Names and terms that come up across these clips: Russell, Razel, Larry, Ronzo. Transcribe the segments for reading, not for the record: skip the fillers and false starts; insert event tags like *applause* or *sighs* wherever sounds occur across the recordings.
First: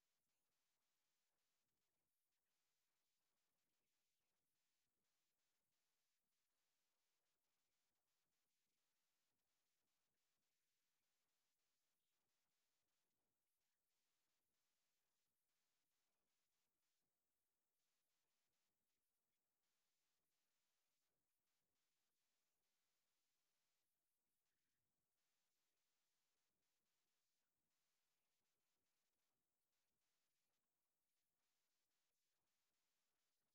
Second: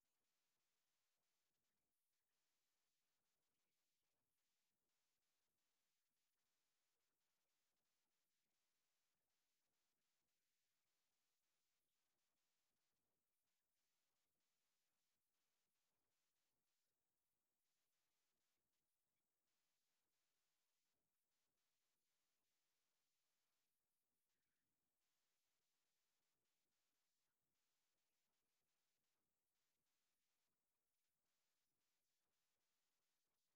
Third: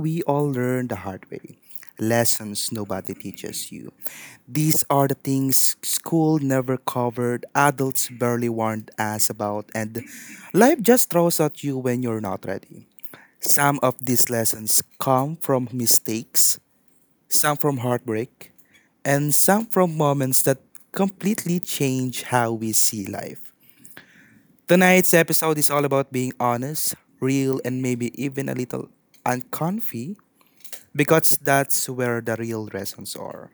we all learn the hard way lessons nobody teaches you. These are the things school never covered, adults barely warned us about, and life just throws at you when you're not ready. Some of these lessons come from mistakes, some from heartbreak, and some from moments that completely change how we see life. Tonight's episode is all about being honest, real, and maybe even a little uncomfy because that's where the real lessons are.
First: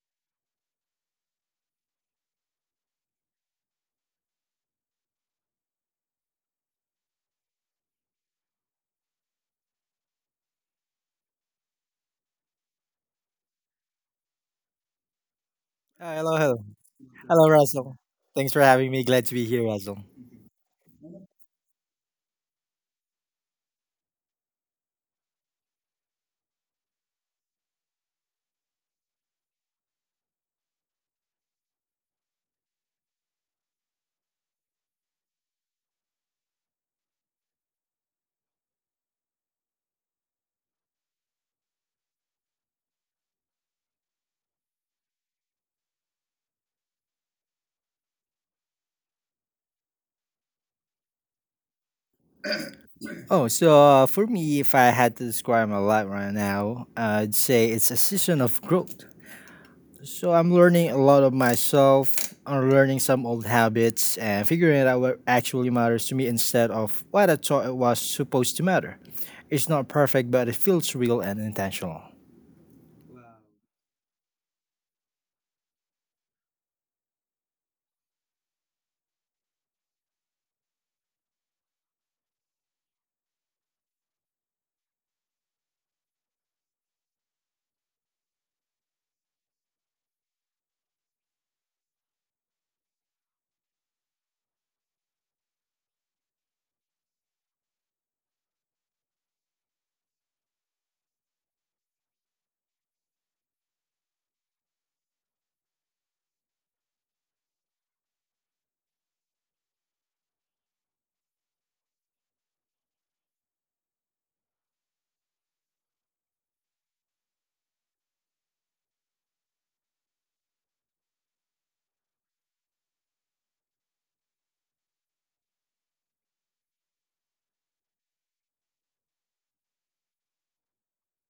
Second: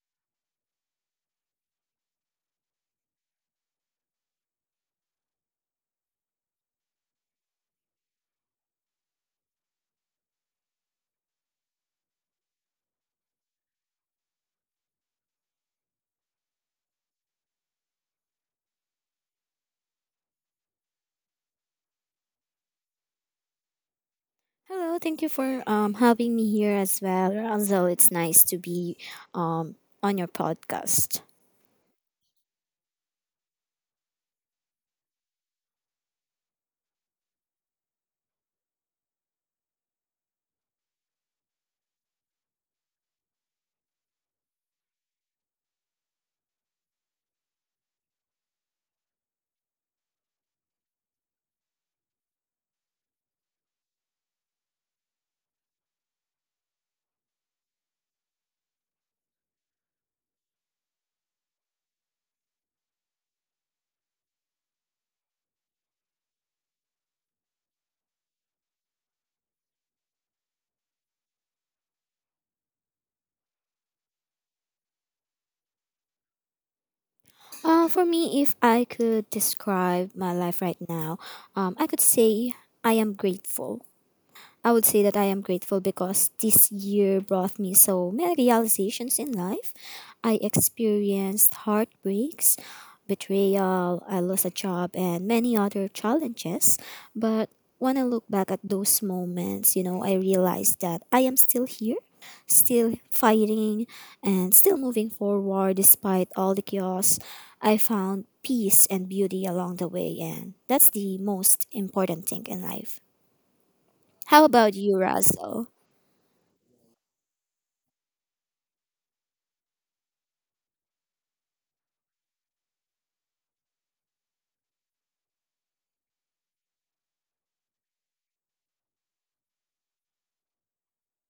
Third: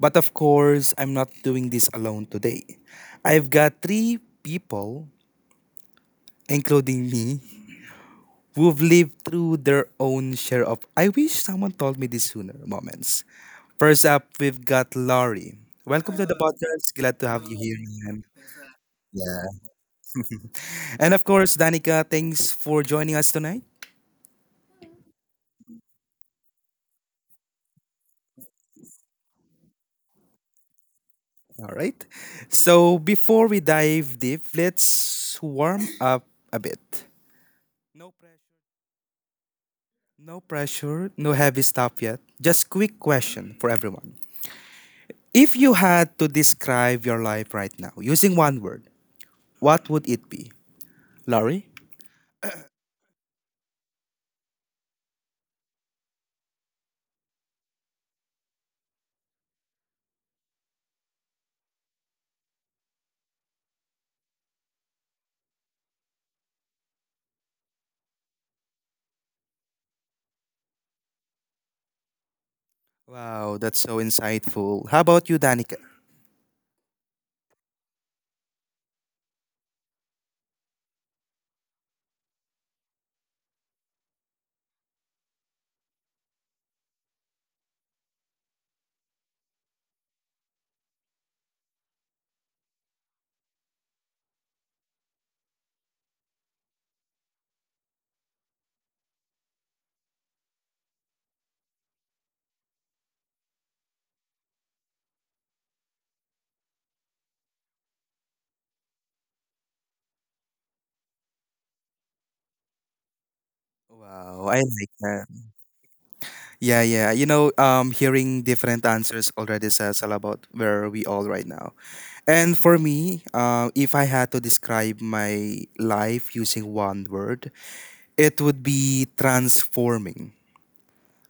But of course, I'm not doing this alone today. I've got three people, including me, who've lived through their own share of I wish someone told me this sooner moments. First up, we've got Laurie. Uh, Welcome to the hello, hello. podcast. Glad to have Hello, you here, Russell. man. Thanks for having me. Glad to be here, Russell. And of course, Danica, thanks for joining us tonight. Hello, thank you for having me here as well. Ronzo, it's nice to be um, on your podcast. All right. So before we dive deep, let's warm up a bit. No pressure. No pressure, no heavy stuff yet. Just quick question for everyone. If you had to describe your life right now using one word, what would it be? Laurie? For me, if I had to describe my life right now, I'd say it's a season of growth. So I'm learning a lot of myself, I'm learning some old habits, and figuring out what actually matters to me instead of what I thought it was supposed to matter. It's not perfect, but it feels real and intentional. Wow, that's so insightful. How about you, Danica? For me, if I could describe my life right now, I could say I am grateful. I would say that I am grateful because this year brought me so many realizations in life. I experienced heartbreaks, betrayal, I lost a job, and many other challenges. But when I look back at those moments, you know, I realized that I am still here, still fighting, and still moving forward despite all the chaos. I found peace and beauty along the way, and that's the most important thing in life. How Wow, I about like you, that. Russell? Yeah, yeah. Hearing different answers already says all about where we all right now. And for me, if I had to describe my life using one word, it would be transforming.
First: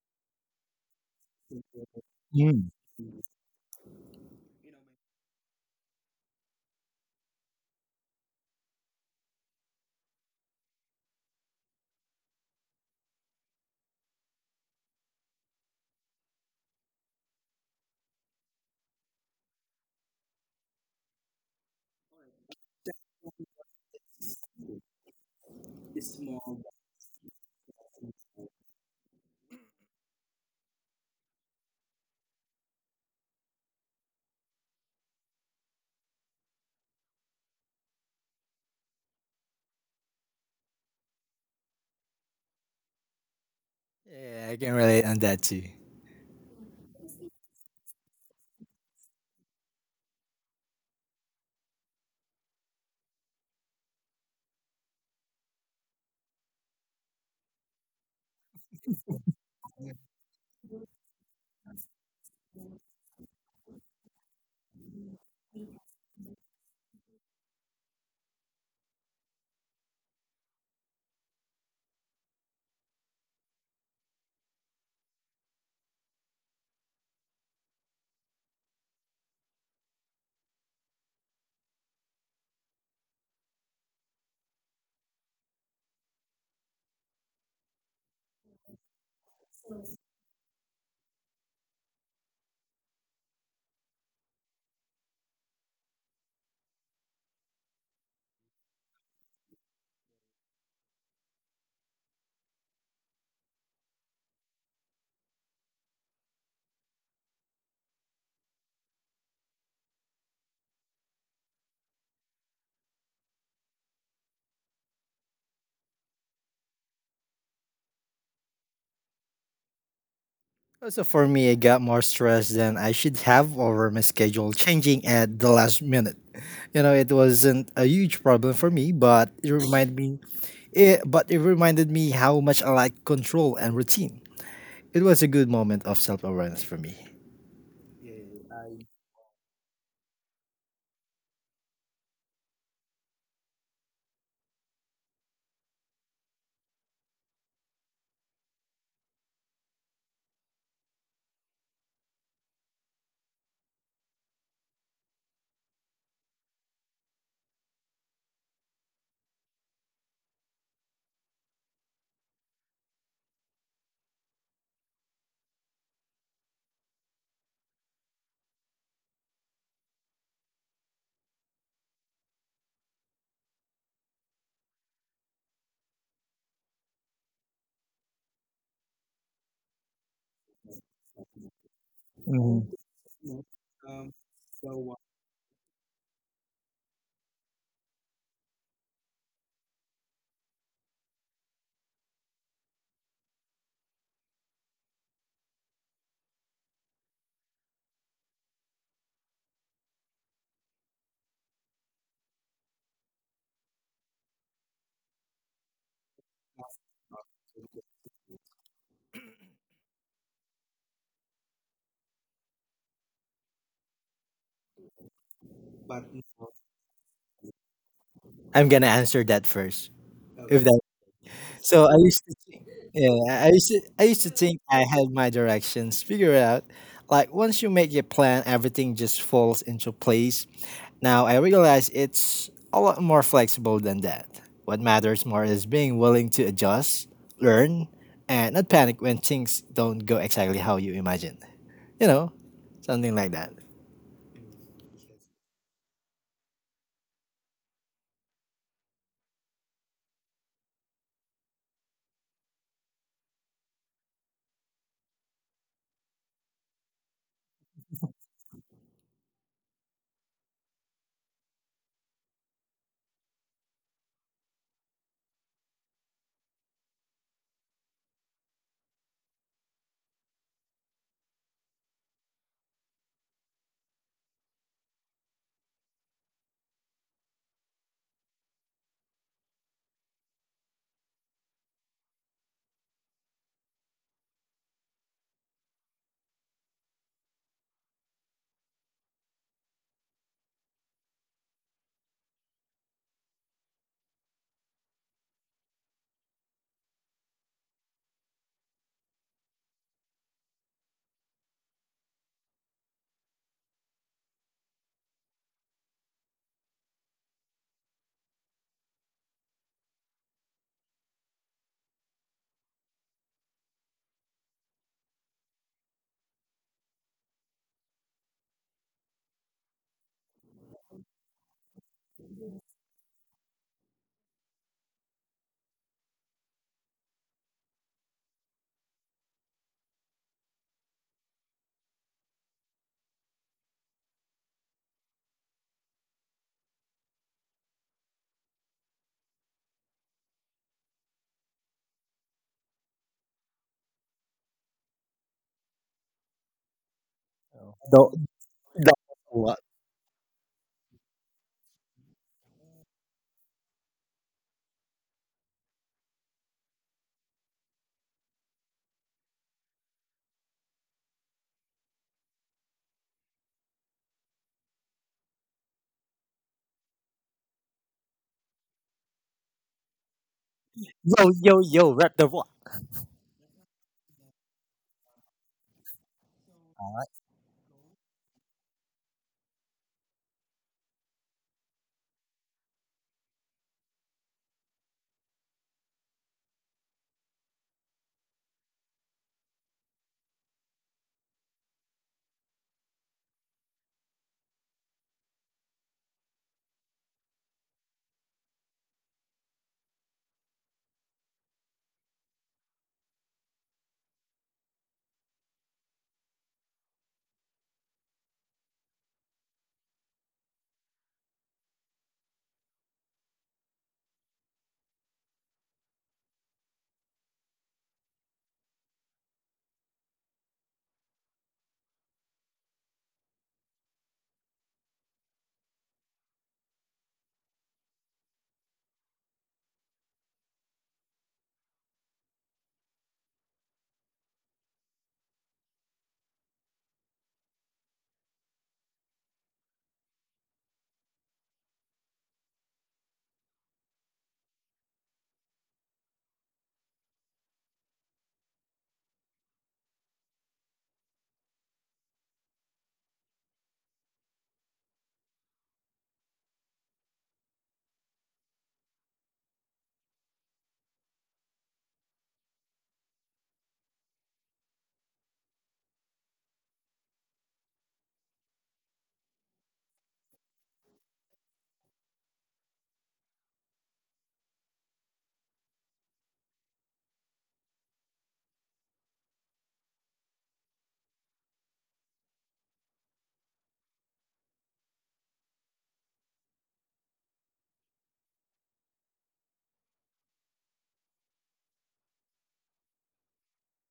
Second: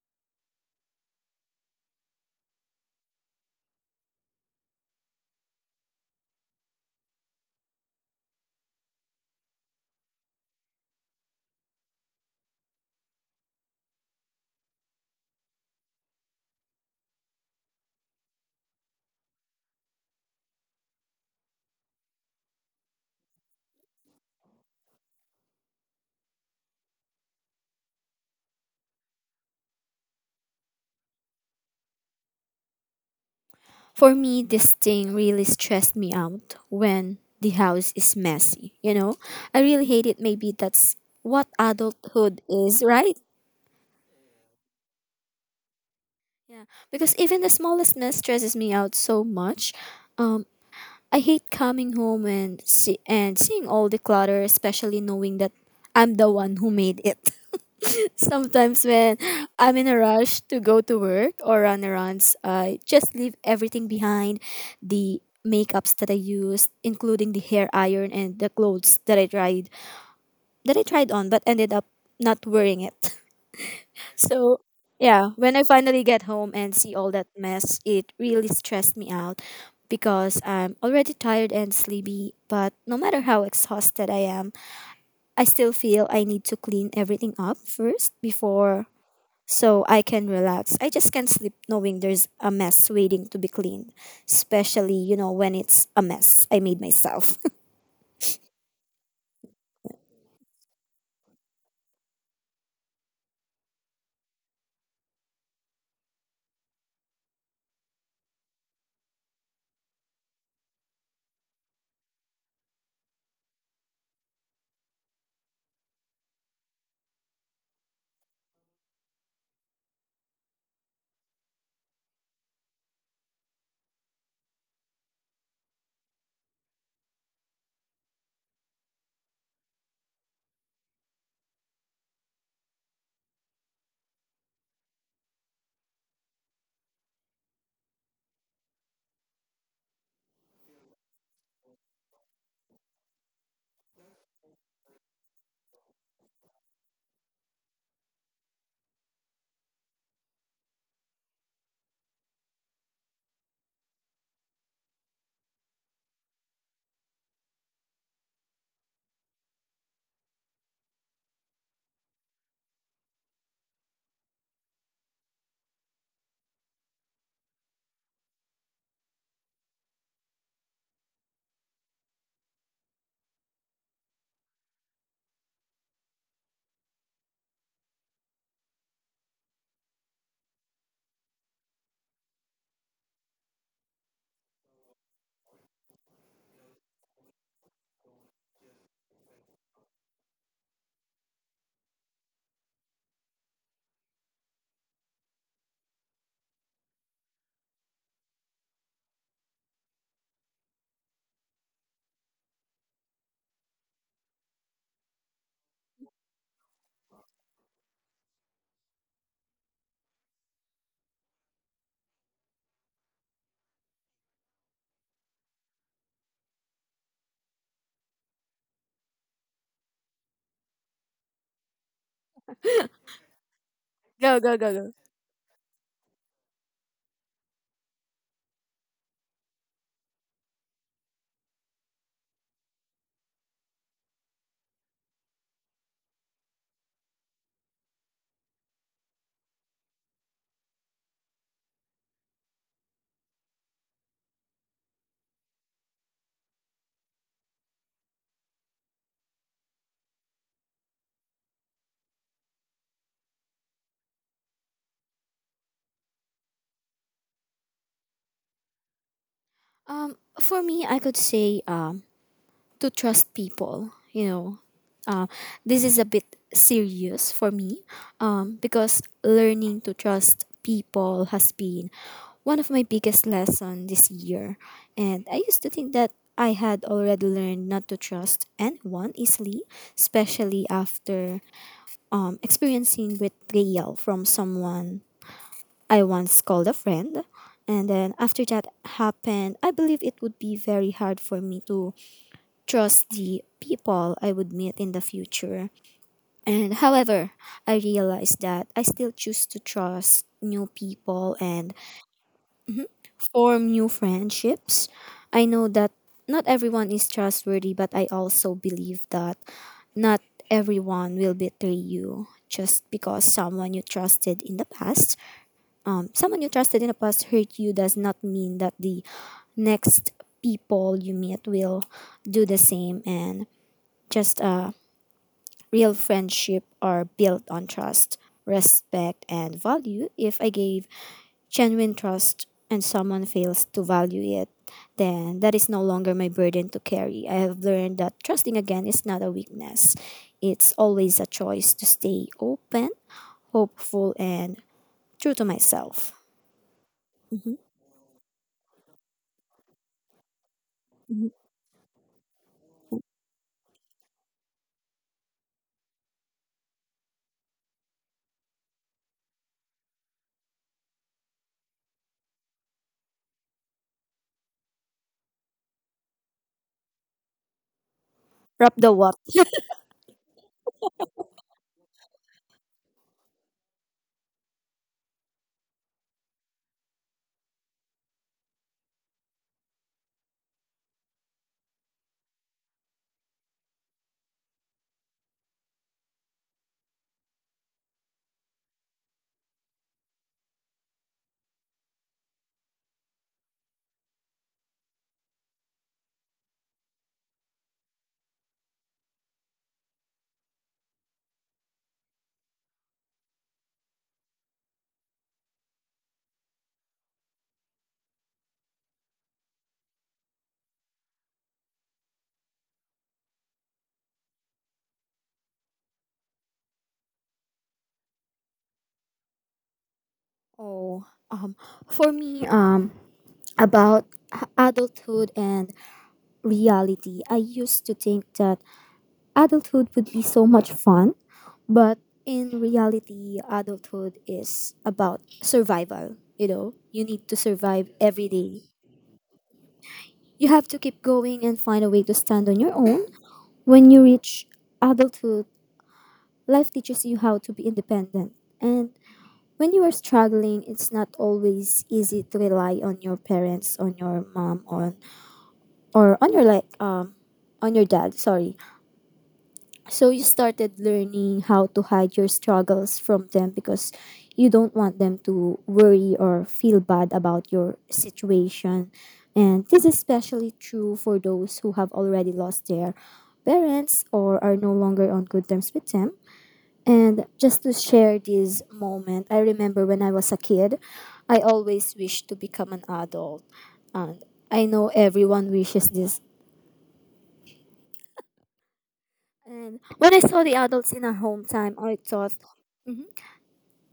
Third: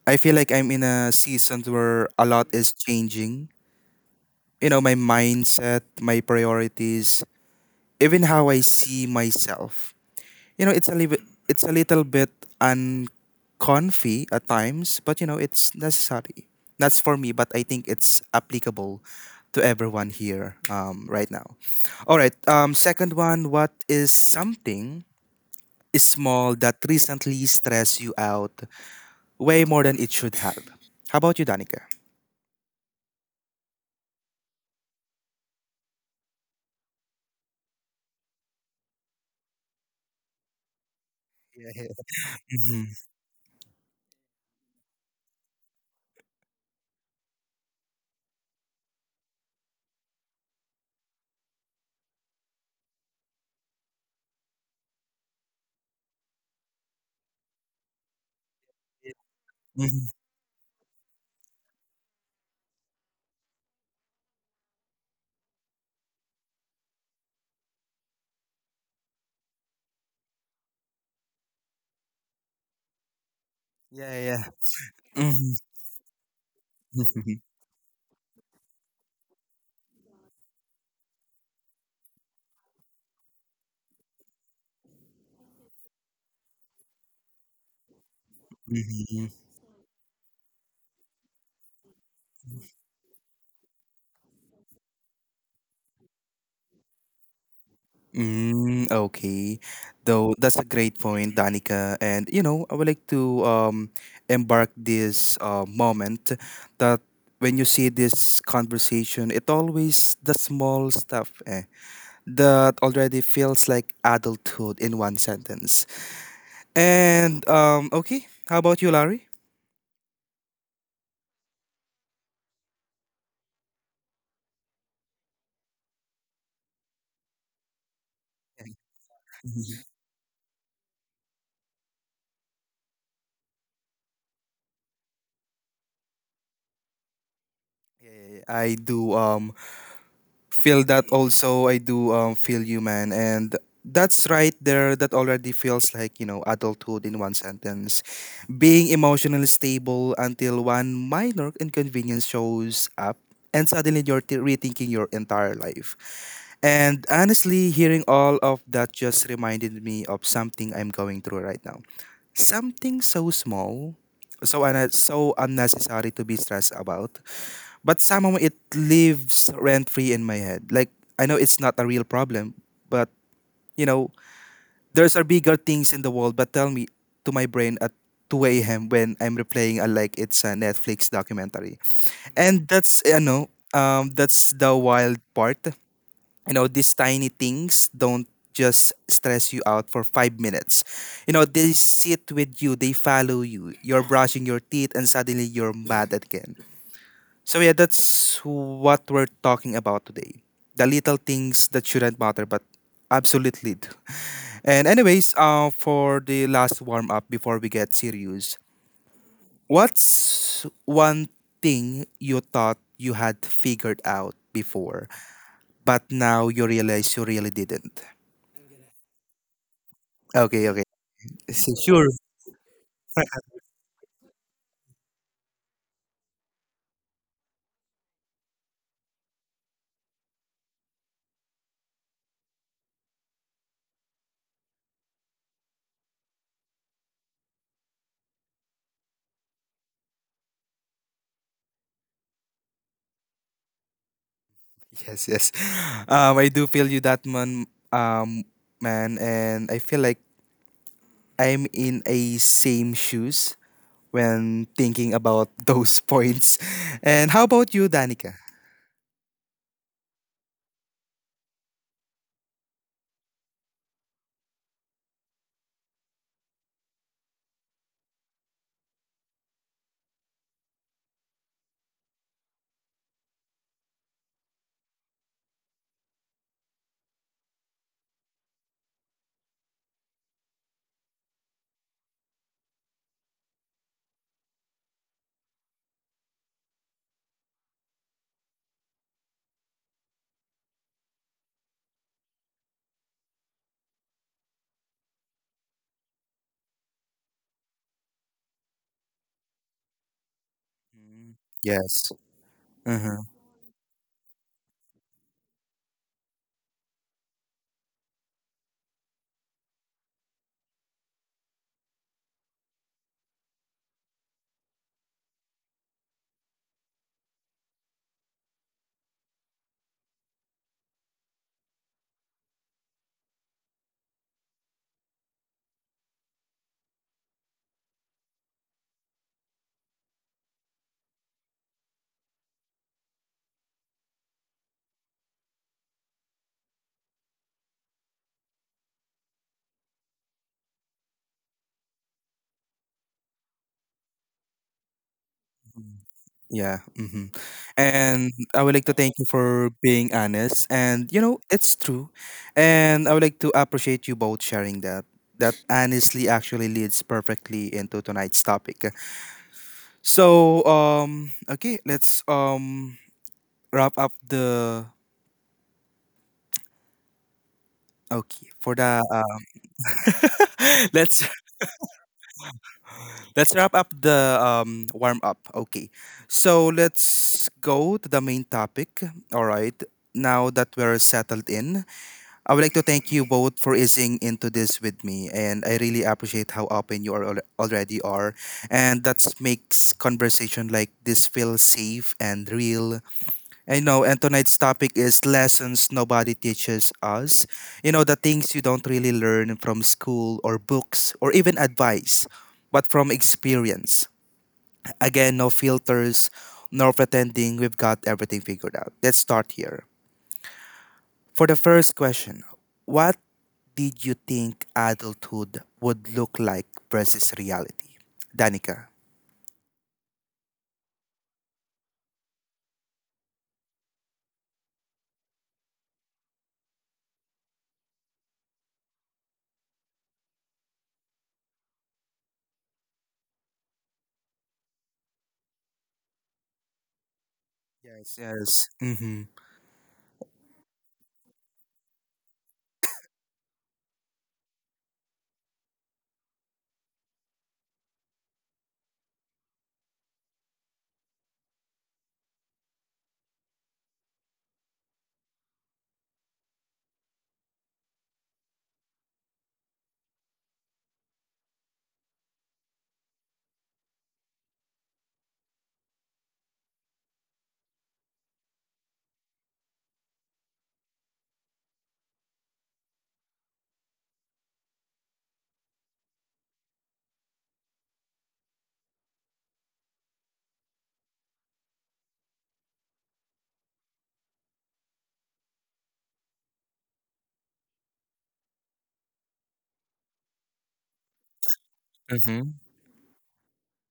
I feel like I'm in a season where a lot Mm. is changing. You know, my mindset, my priorities, even how I see myself. You know, it's a little bit uncomfy at times, but you know, it's necessary. That's for me, but I think it's applicable to everyone here right now. All right. Second one, what is something small that recently stressed you out way more than it should have? How about you, Danica? For me, this thing really stressed me out when the house is messy, you know? I really hate it. Maybe that's what Yeah, yeah. adulthood is, Mm-hmm. right? Yeah, I can relate on that too. Yeah, because even the smallest mess stresses me out so much. Um, I hate coming home and seeing all the clutter, especially knowing that I'm the one who made it. Sometimes *laughs* when I'm in hmm a rush to go to work or run errands, I just leave everything behind, the makeups that I used, including the hair iron and the clothes that I tried on but ended up not wearing it. *laughs* Yeah, yeah. So yeah, hmm when I finally get home and see all that mess, it really stressed me out because I'm already tired and sleepy, but no matter how exhausted I am, I still feel I need to clean everything up first before *laughs* so I can relax. I just can't sleep knowing there's a mess waiting to be cleaned, especially, you know, when it's a mess I made myself. *laughs* Mm, okay. Though that's a great point, Danica. And you know, I would like to embark this moment that when you see this conversation, it always the small stuff eh, that already feels like adulthood in one sentence. And okay, how about you, Larry? So for me, I got more stressed than I should have over my schedule changing at the last minute. You know, it wasn't a huge problem for me, but it *laughs* reminded me. But it reminded me how much I like control and routine. It was a good moment of self awareness for me. Yeah, yeah, yeah. I do feel that also. I do feel you, man, and that's right there that already feels like, you know, adulthood in one sentence, being emotionally stable until one minor inconvenience shows up and suddenly rethinking your entire life. And honestly, hearing all of that just reminded me of something I'm going through right now, something so small, so unnecessary to be stressed about, but somehow it lives rent free in my head. Like I know it's not a real problem, but you know, there's are bigger things in the world. But tell me to my brain at 2 a.m. when I'm replaying a, like it's a Netflix documentary. And Mhm. that's, you know, that's the wild part. You know, these tiny things don't just stress you out for five minutes. You know, they sit with you, they follow you. You're brushing your teeth and suddenly you're mad again. So yeah, that's what we're talking about today. The little things that shouldn't matter but absolutely do. *laughs* And anyways, for the last warm up before we get serious, what's one thing you thought you had figured out before, but now you realize you really didn't? I'm gonna answer that first. If Okay, that okay. *laughs* S- so, I Sure. used to think, yeah, I used to Go, go, think go, I go. had my directions figured out. Like once you make your plan, everything just falls into place. Now I realize it's a lot more flexible than that. What matters more is being willing to adjust, learn, and not panic when things don't go exactly how you imagined. You know, something like that. Yes, yes. *sighs* I do feel you that, man, man, and I feel like I'm in a same shoes when thinking about those *laughs* points. And how about you, Danica? For me, I could say to trust people, you know. uh, this is a bit serious for me, because learning to trust people has been one of my biggest lessons this year, and I used to think that I had already learned not to trust anyone easily, especially after experiencing betrayal from someone I once called a friend. And then after that happened, I believe it would be very hard for me to trust the people I would meet in the future. And however, I realized that I still choose to trust new Mm, people and yes. Uh-huh. form new friendships. I know that not everyone is trustworthy, but I also believe that not everyone will betray you just because someone you trusted in the past. Someone you trusted in the past hurt you does not mean that the next people you meet will do the same. And just Real friendship are built on trust, respect, and value. If I gave genuine trust and someone fails to value it, then that is no longer my burden to carry. I have learned that trusting again is not a weakness. It's always a choice to stay open, hopeful, and true to myself. Yeah. Mm-hmm. Mhm, Tho- And I would like to thank you what? for being honest. And you mhm. know, it's true. And I would like to appreciate you both sharing that. That honestly actually leads perfectly into tonight's topic. So, okay, let's wrap up the okay Wrap for the the what? *laughs* *laughs* Yo, let's... yo, yo, rep the what? Let's wrap up the warm up. Okay. So let's go to the main topic. All right. Now that we're settled in, I would like to thank you both for easing into this with me. And I really appreciate how open already are. And that makes conversation like this feel safe and real. I know, and tonight's topic is lessons nobody teaches us. You know, the things you don't really learn from school or books or even advice, but from experience. Again, no filters, no pretending we've got everything figured out. Let's start here. For the first question, what did you think adulthood would look like versus reality? Danica. Oh, um, for me, adulthood and reality, I used to think that adulthood would be so much fun, but in reality, adulthood is about survival. You know, you need to survive Yes, every day. yes. Mm-hmm. You have to keep going and find a way to stand on your own. When you reach adulthood, life teaches you how to be independent. And when you are struggling, it's not always easy to rely on your parents, on your mom, on or on your on your dad. Sorry. So you started learning how to hide your struggles from them because you don't want them to worry or feel bad about your situation. And this is especially true for those who have already lost their parents or are no longer on good terms with them. And just to share this moment, I remember when I was a kid, I always wished to become an adult. And I know everyone wishes this. And when I saw the adults in our hometown, I thought Mm-hmm.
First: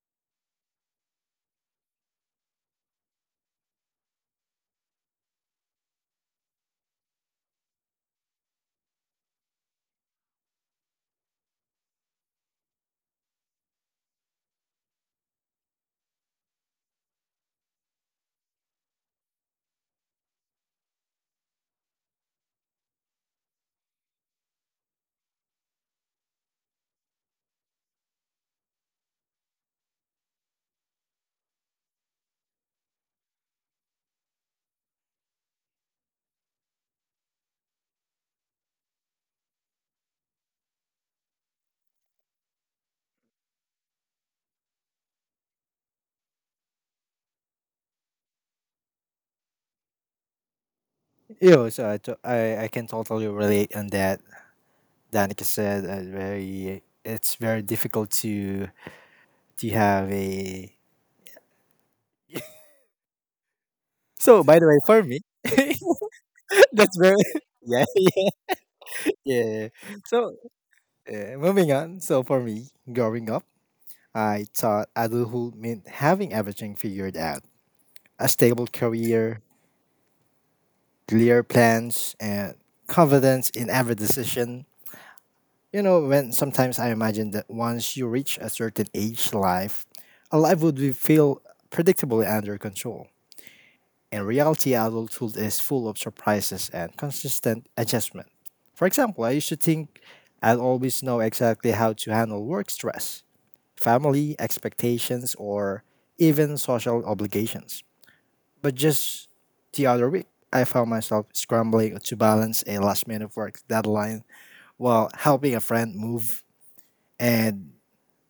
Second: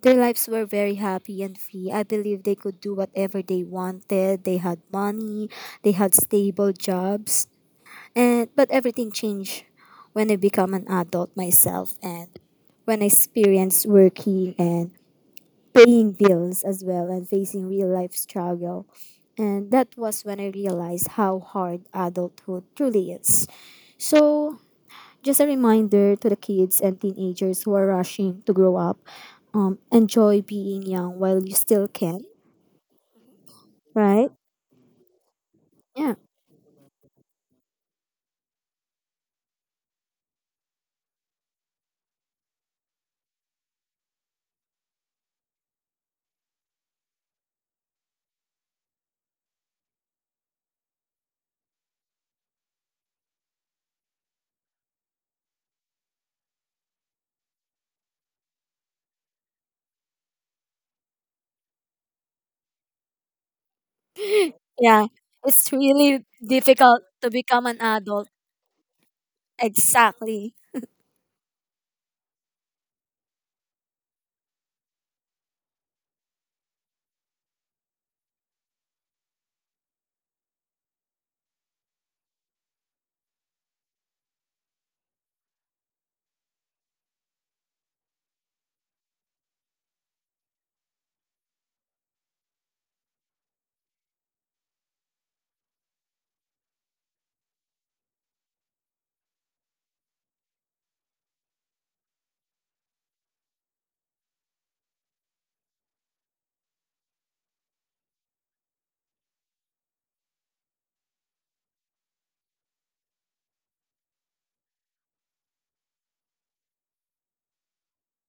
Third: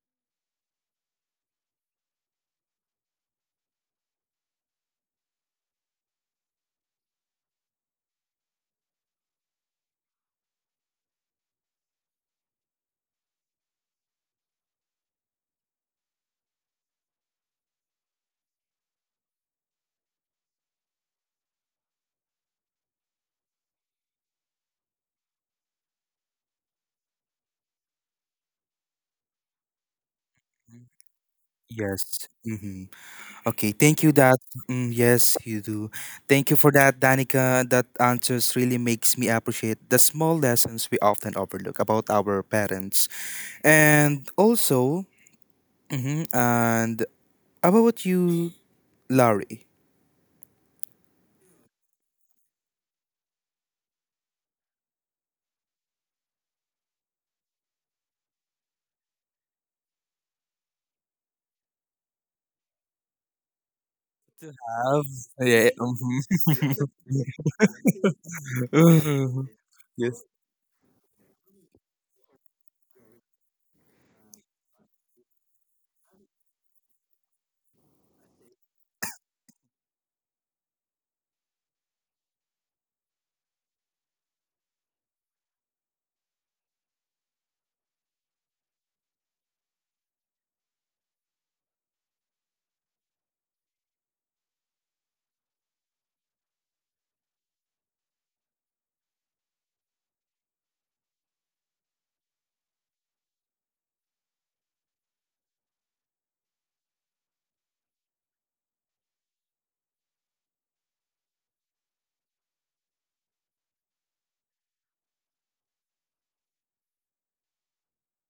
their lives were very happy and free. I believe they could do whatever they wanted. They had money, they had stable jobs. And but everything changed when I become an adult myself and when I experienced working and paying bills as well and facing real life struggle. And that was when I realized how hard adulthood truly is. So just a reminder to the kids and teenagers who are rushing to grow up, enjoy being young while you still can, Yes. Okay, thank you right? that. Mm, yes you do. Yeah. Thank you for that, Danica. That answers really makes me appreciate the small lessons we often overlook about our parents. And also, mhm, and about you, Larry. Yo, so I can totally relate on that. Danica said very it's very difficult to have a *laughs* so *laughs* by the way for Yeah, me Have- yeah. it's really *laughs* that's difficult very to *laughs* become an yeah adult. yeah Mhm. yeah *laughs* *laughs* so Exactly. Yeah, moving on. So for me, growing up, I thought adulthood meant having everything figured out. A stable career, clear plans, and confidence in every decision. You know, when sometimes I imagined that once you reach a certain age life, a life would be feel predictable and under control. In reality, adulthood is full of surprises and consistent adjustment. For example, I used to think I'd always know exactly how to handle work stress, family expectations, or even social obligations. But just the other week, I found myself scrambling to balance a last minute work deadline while helping a friend move. And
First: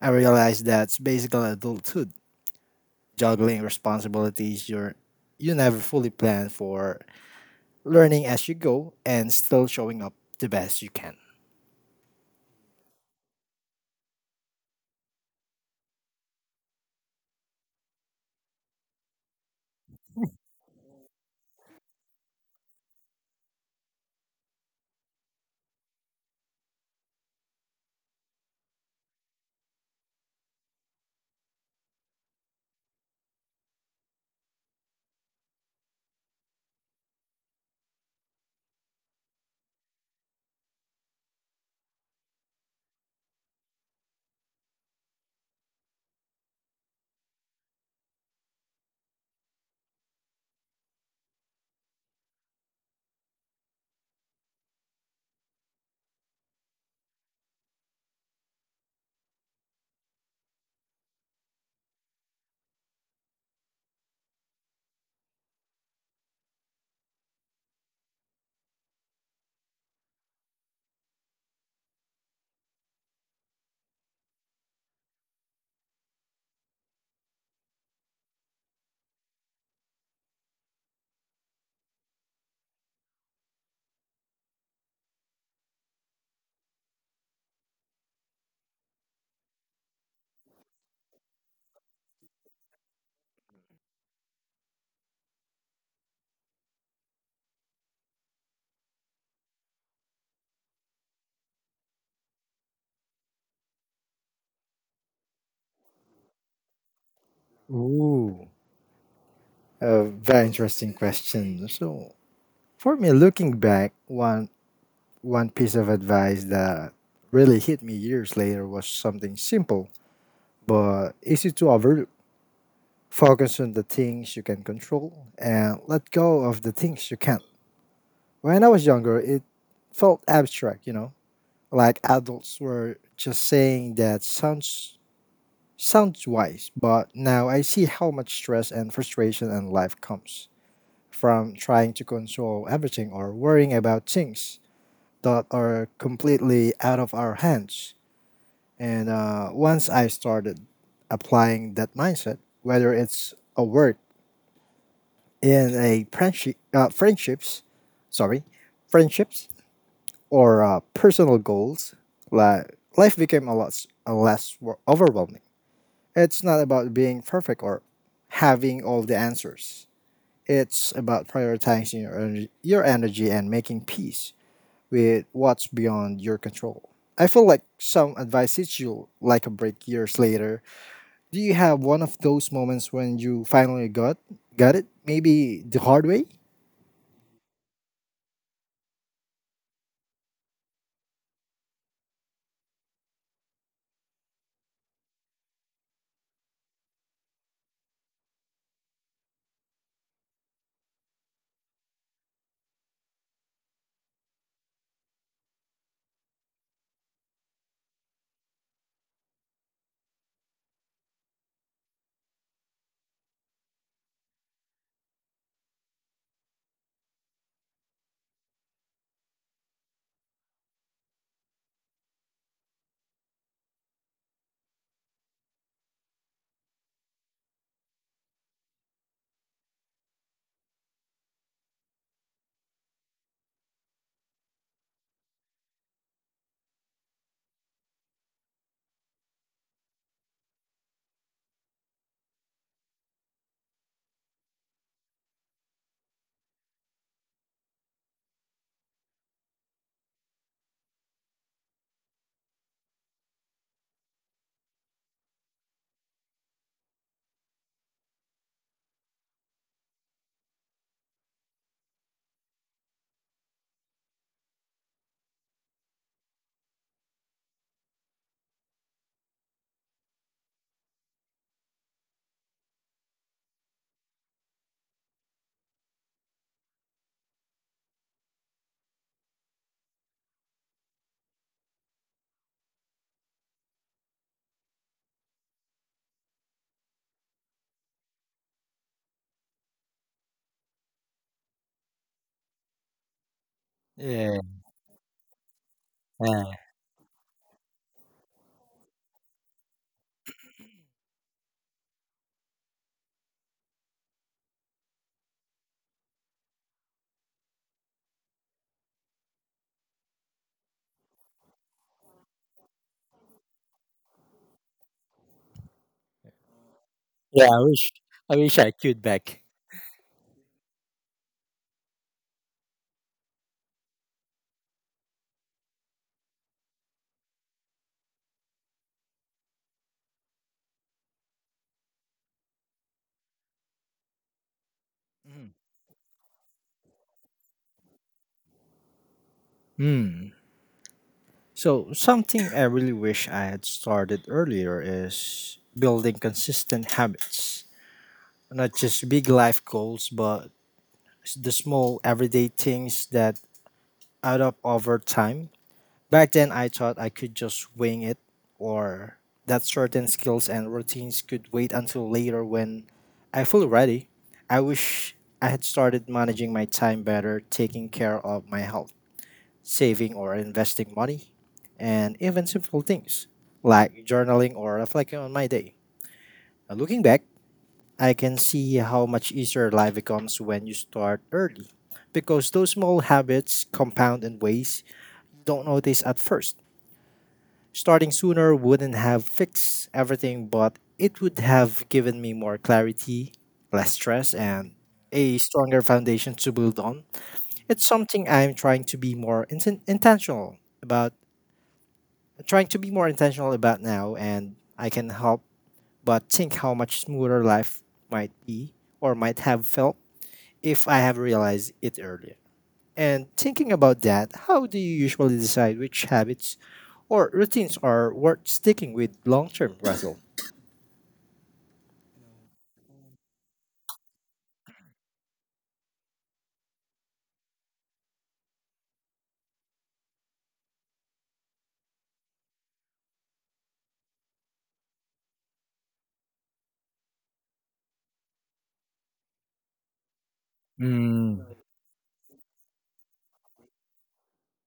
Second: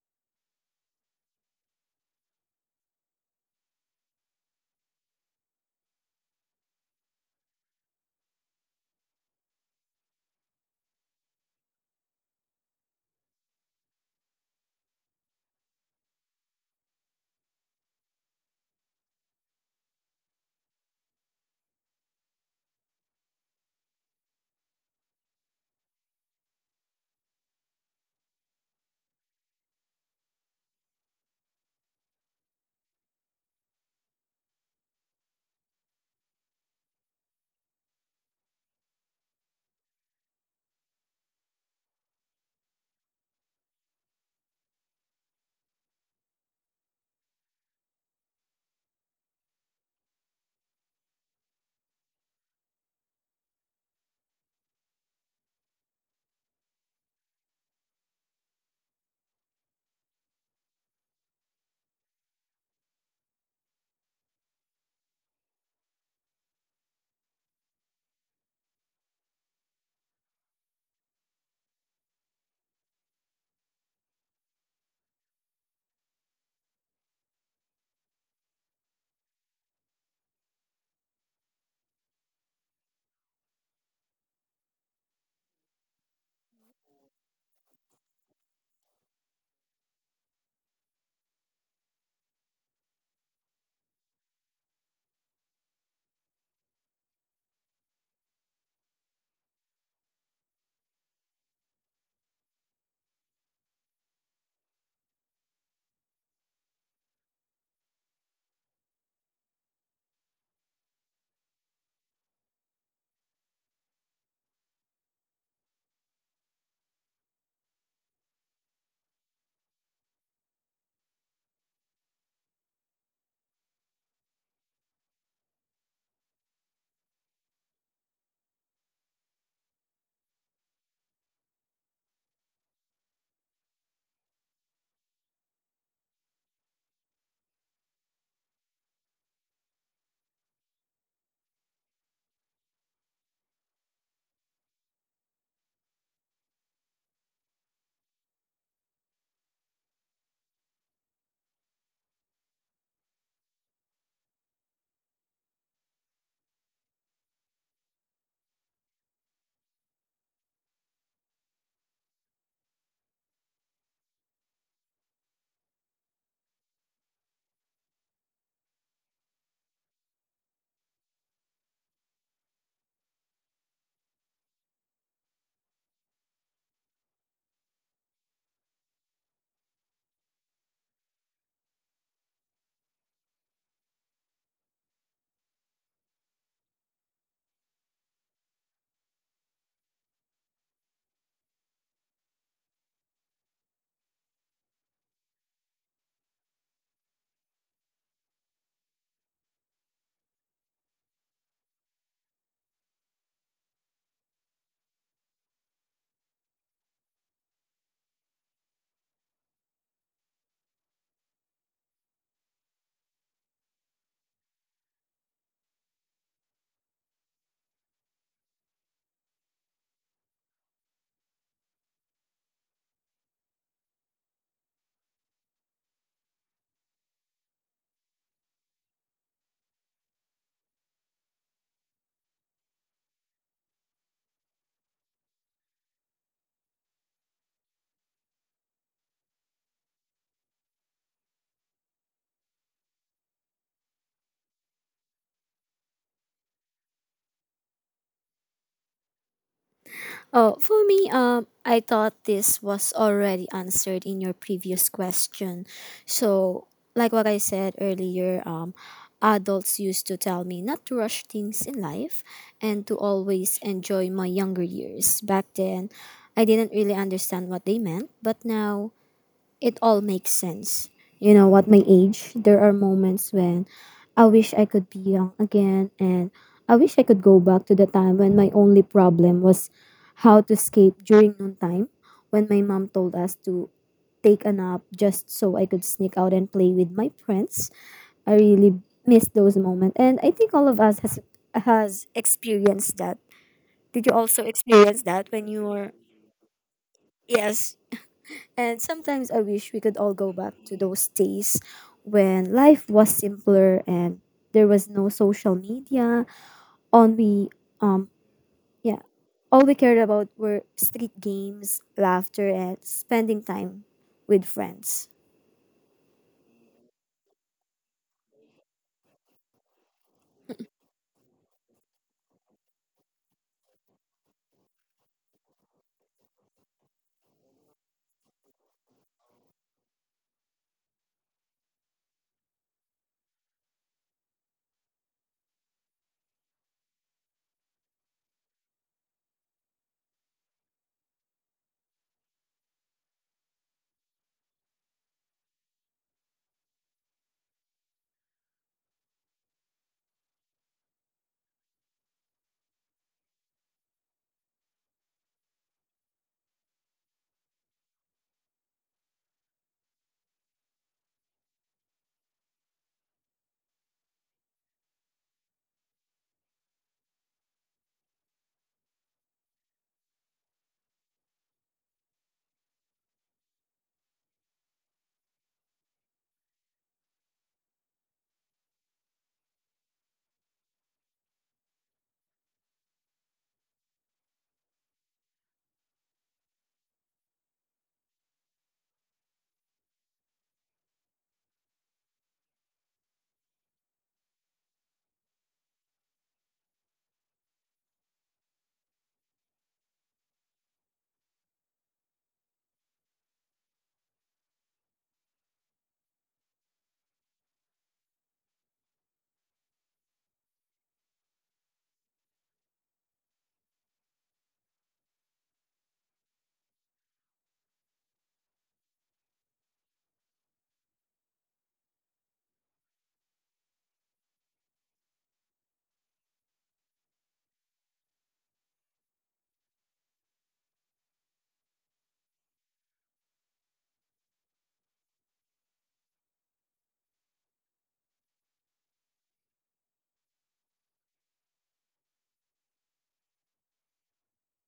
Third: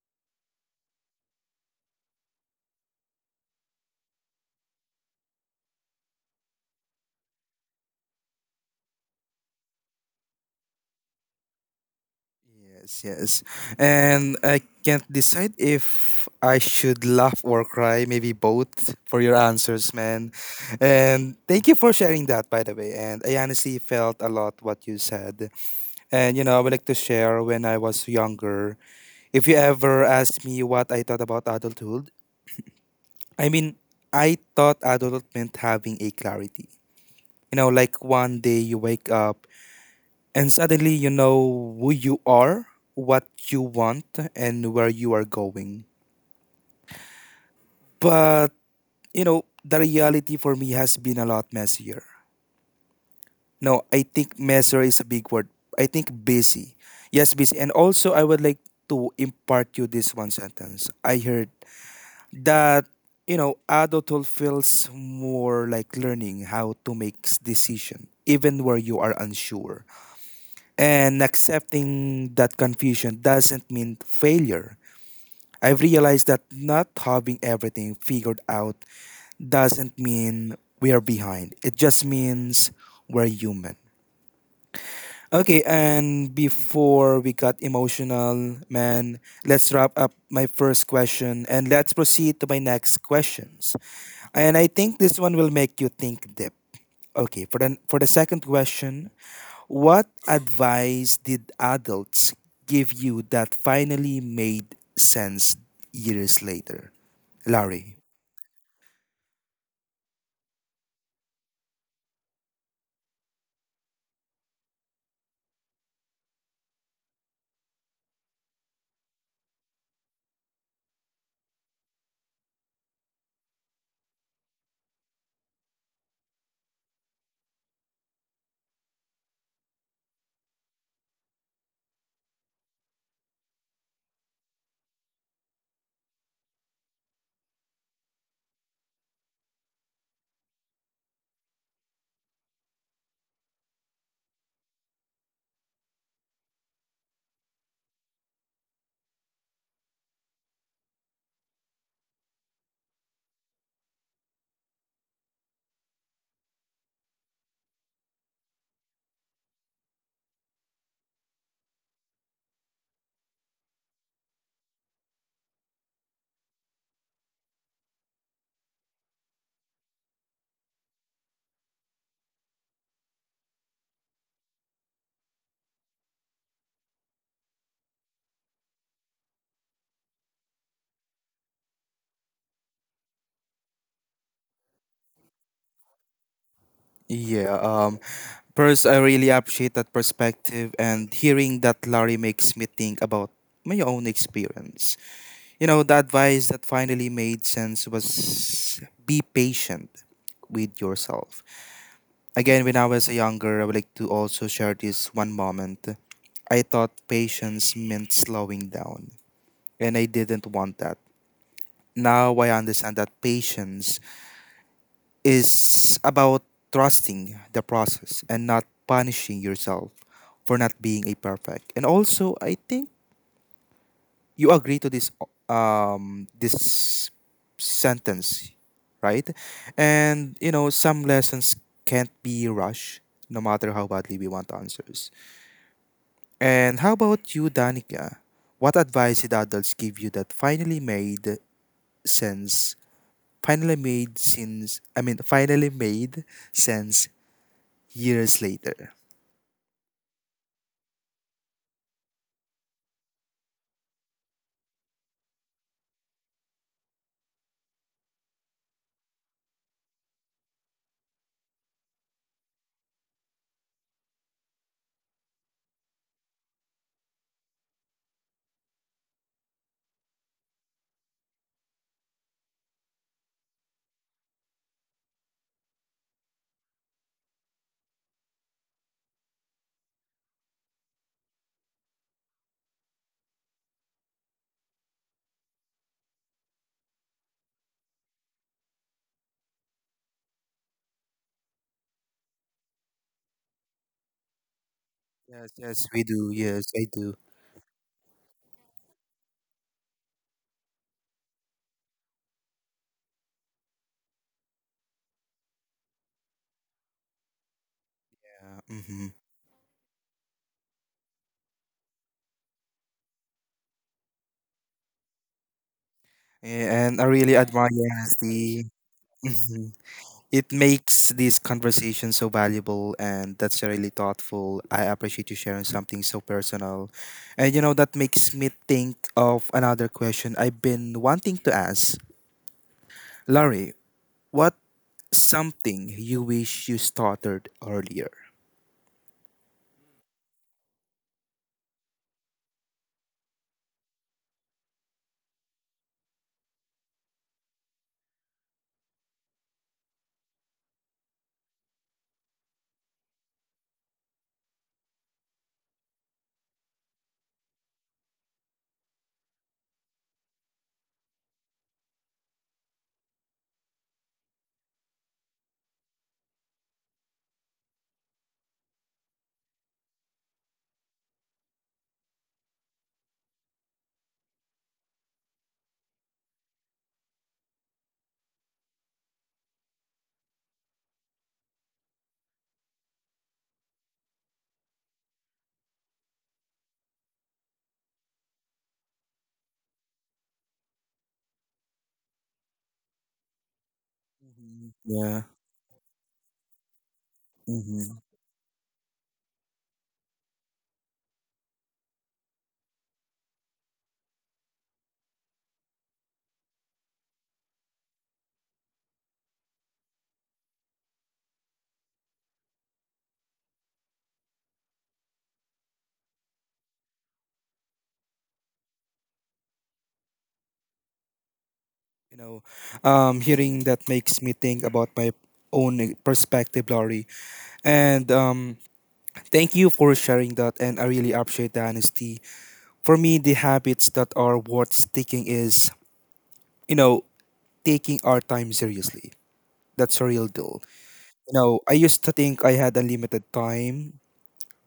I realized that's basically adulthood, juggling responsibilities you never fully plan for, learning as you go, and still showing up the best you can. Yes, yes. And I can't decide if I should laugh or cry, maybe both, for your answers, man. And thank you for sharing that, by the way. And I honestly felt a lot what you said. And, you know, I would like to share when I was younger. If you ever asked me what I thought about adulthood, I mean, I thought adulthood meant having a clarity. You know, like one day you wake up and suddenly you know who you are, what you want, and where you are going. But, you know, the reality for me has been a lot messier. No, I think messier is a big word. I think busy. Yes, busy. And also, I would like to impart you this one sentence I heard that, you know, adulthood feels more like learning how to make decision, even where you are unsure. And accepting that confusion doesn't mean failure. I've realized that not having everything figured out doesn't mean we are behind. It just means we're human. Okay, and before we got emotional, man, let's wrap up my first question and let's proceed to my next questions. And I think this one will make you think deep. Okay, for the second question, what advice did adults give you that finally made sense years later? Larry. Ooh, a very interesting question. So, for me, looking back, one piece of advice that really hit me years later was something simple but easy to overlook. Focus on the things you can control and let go of the things you can't. When I was younger, it felt abstract, you know, like adults were just saying that sounds wise, but now I see how much stress and frustration and life comes from trying to control everything or worrying about things that are completely out of our hands. And once I started applying that mindset, whether it's a work in a friendship, sorry, friendships or personal goals, like life became a less overwhelming. It's not about being perfect or having all the answers. It's about prioritizing your energy and making peace with what's beyond your control. I feel like some advice hits you like a break years later. Do you have one of those moments when you finally got it? Maybe the hard way? Yeah. First, I really appreciate that perspective, and hearing that, Larry, makes me think about my own experience. You know, the advice that finally made sense was be patient with yourself. Again, when I was younger, I would like to also share this one moment. I thought patience meant slowing down, and I didn't want that. Now I understand that patience is about trusting the process and not punishing yourself for not being a perfect. And also, I think you agree to this this sentence, right? And you know, some lessons can't be rushed no matter how badly we want answers. And how about you, Danica? What advice did adults give you that finally made sense? Finally made sense. I mean, finally made sense years later. Oh, for me, I thought this was already answered in your previous question. So, like what I said earlier, adults used to tell me not to rush things in life and to always enjoy my younger years. Back then, I didn't really understand what they meant, but now it all makes sense. You know, at my age, there are moments when I wish I could be young again, and I wish I could go back to the time when my only problem was how to escape during noontime when my mom told us to take a nap just so I could sneak out and play with my friends. I really miss those moments, and I think all of us has experienced that. Did you Yeah. also experience that when Yes, you yes, were? we do. Yes, I do. Yes. And sometimes I wish we could all go back to those days when life was simpler and there was no social media. On we um Yeah, yeah, mm-hmm. all we cared about were street games, laughter, and spending time with friends. And I really admire the honesty. Hmm It makes this conversation so valuable, and that's really thoughtful. I appreciate you sharing something so personal. And you know, that makes me think of another question I've been wanting to ask. Larry, what something you wish you started earlier? Hmm. So something I really wish I had started earlier is building consistent habits. Not just big life goals, but the small everyday things that add up over time. Back then, I thought I could just wing it or that certain skills and routines could wait until later when I feel ready. I wish I had started managing my time better, taking care of my health, saving or investing money, and even simple things like journaling or reflecting on my day. Looking back, I can see how much easier life becomes when you start early because those small habits compound in ways you don't notice at first. Starting sooner wouldn't have fixed everything, but it would have given me more clarity, less stress, and Mhm. Yeah. a stronger foundation to build on. It's Mm-hmm. something I'm trying to be more intentional about, trying to be more intentional about now, and I can help but think how much smoother life might be or might have felt if I have realized it earlier. And thinking about that, how do you usually decide which habits or routines are worth sticking with long term, Russell? You know, hearing that makes me think about my own perspective, Laurie. And thank you for sharing that. And I really appreciate the honesty. For me, the habits that are worth sticking is, you know, taking our time seriously. That's a real deal. You know, I used to think I had unlimited time,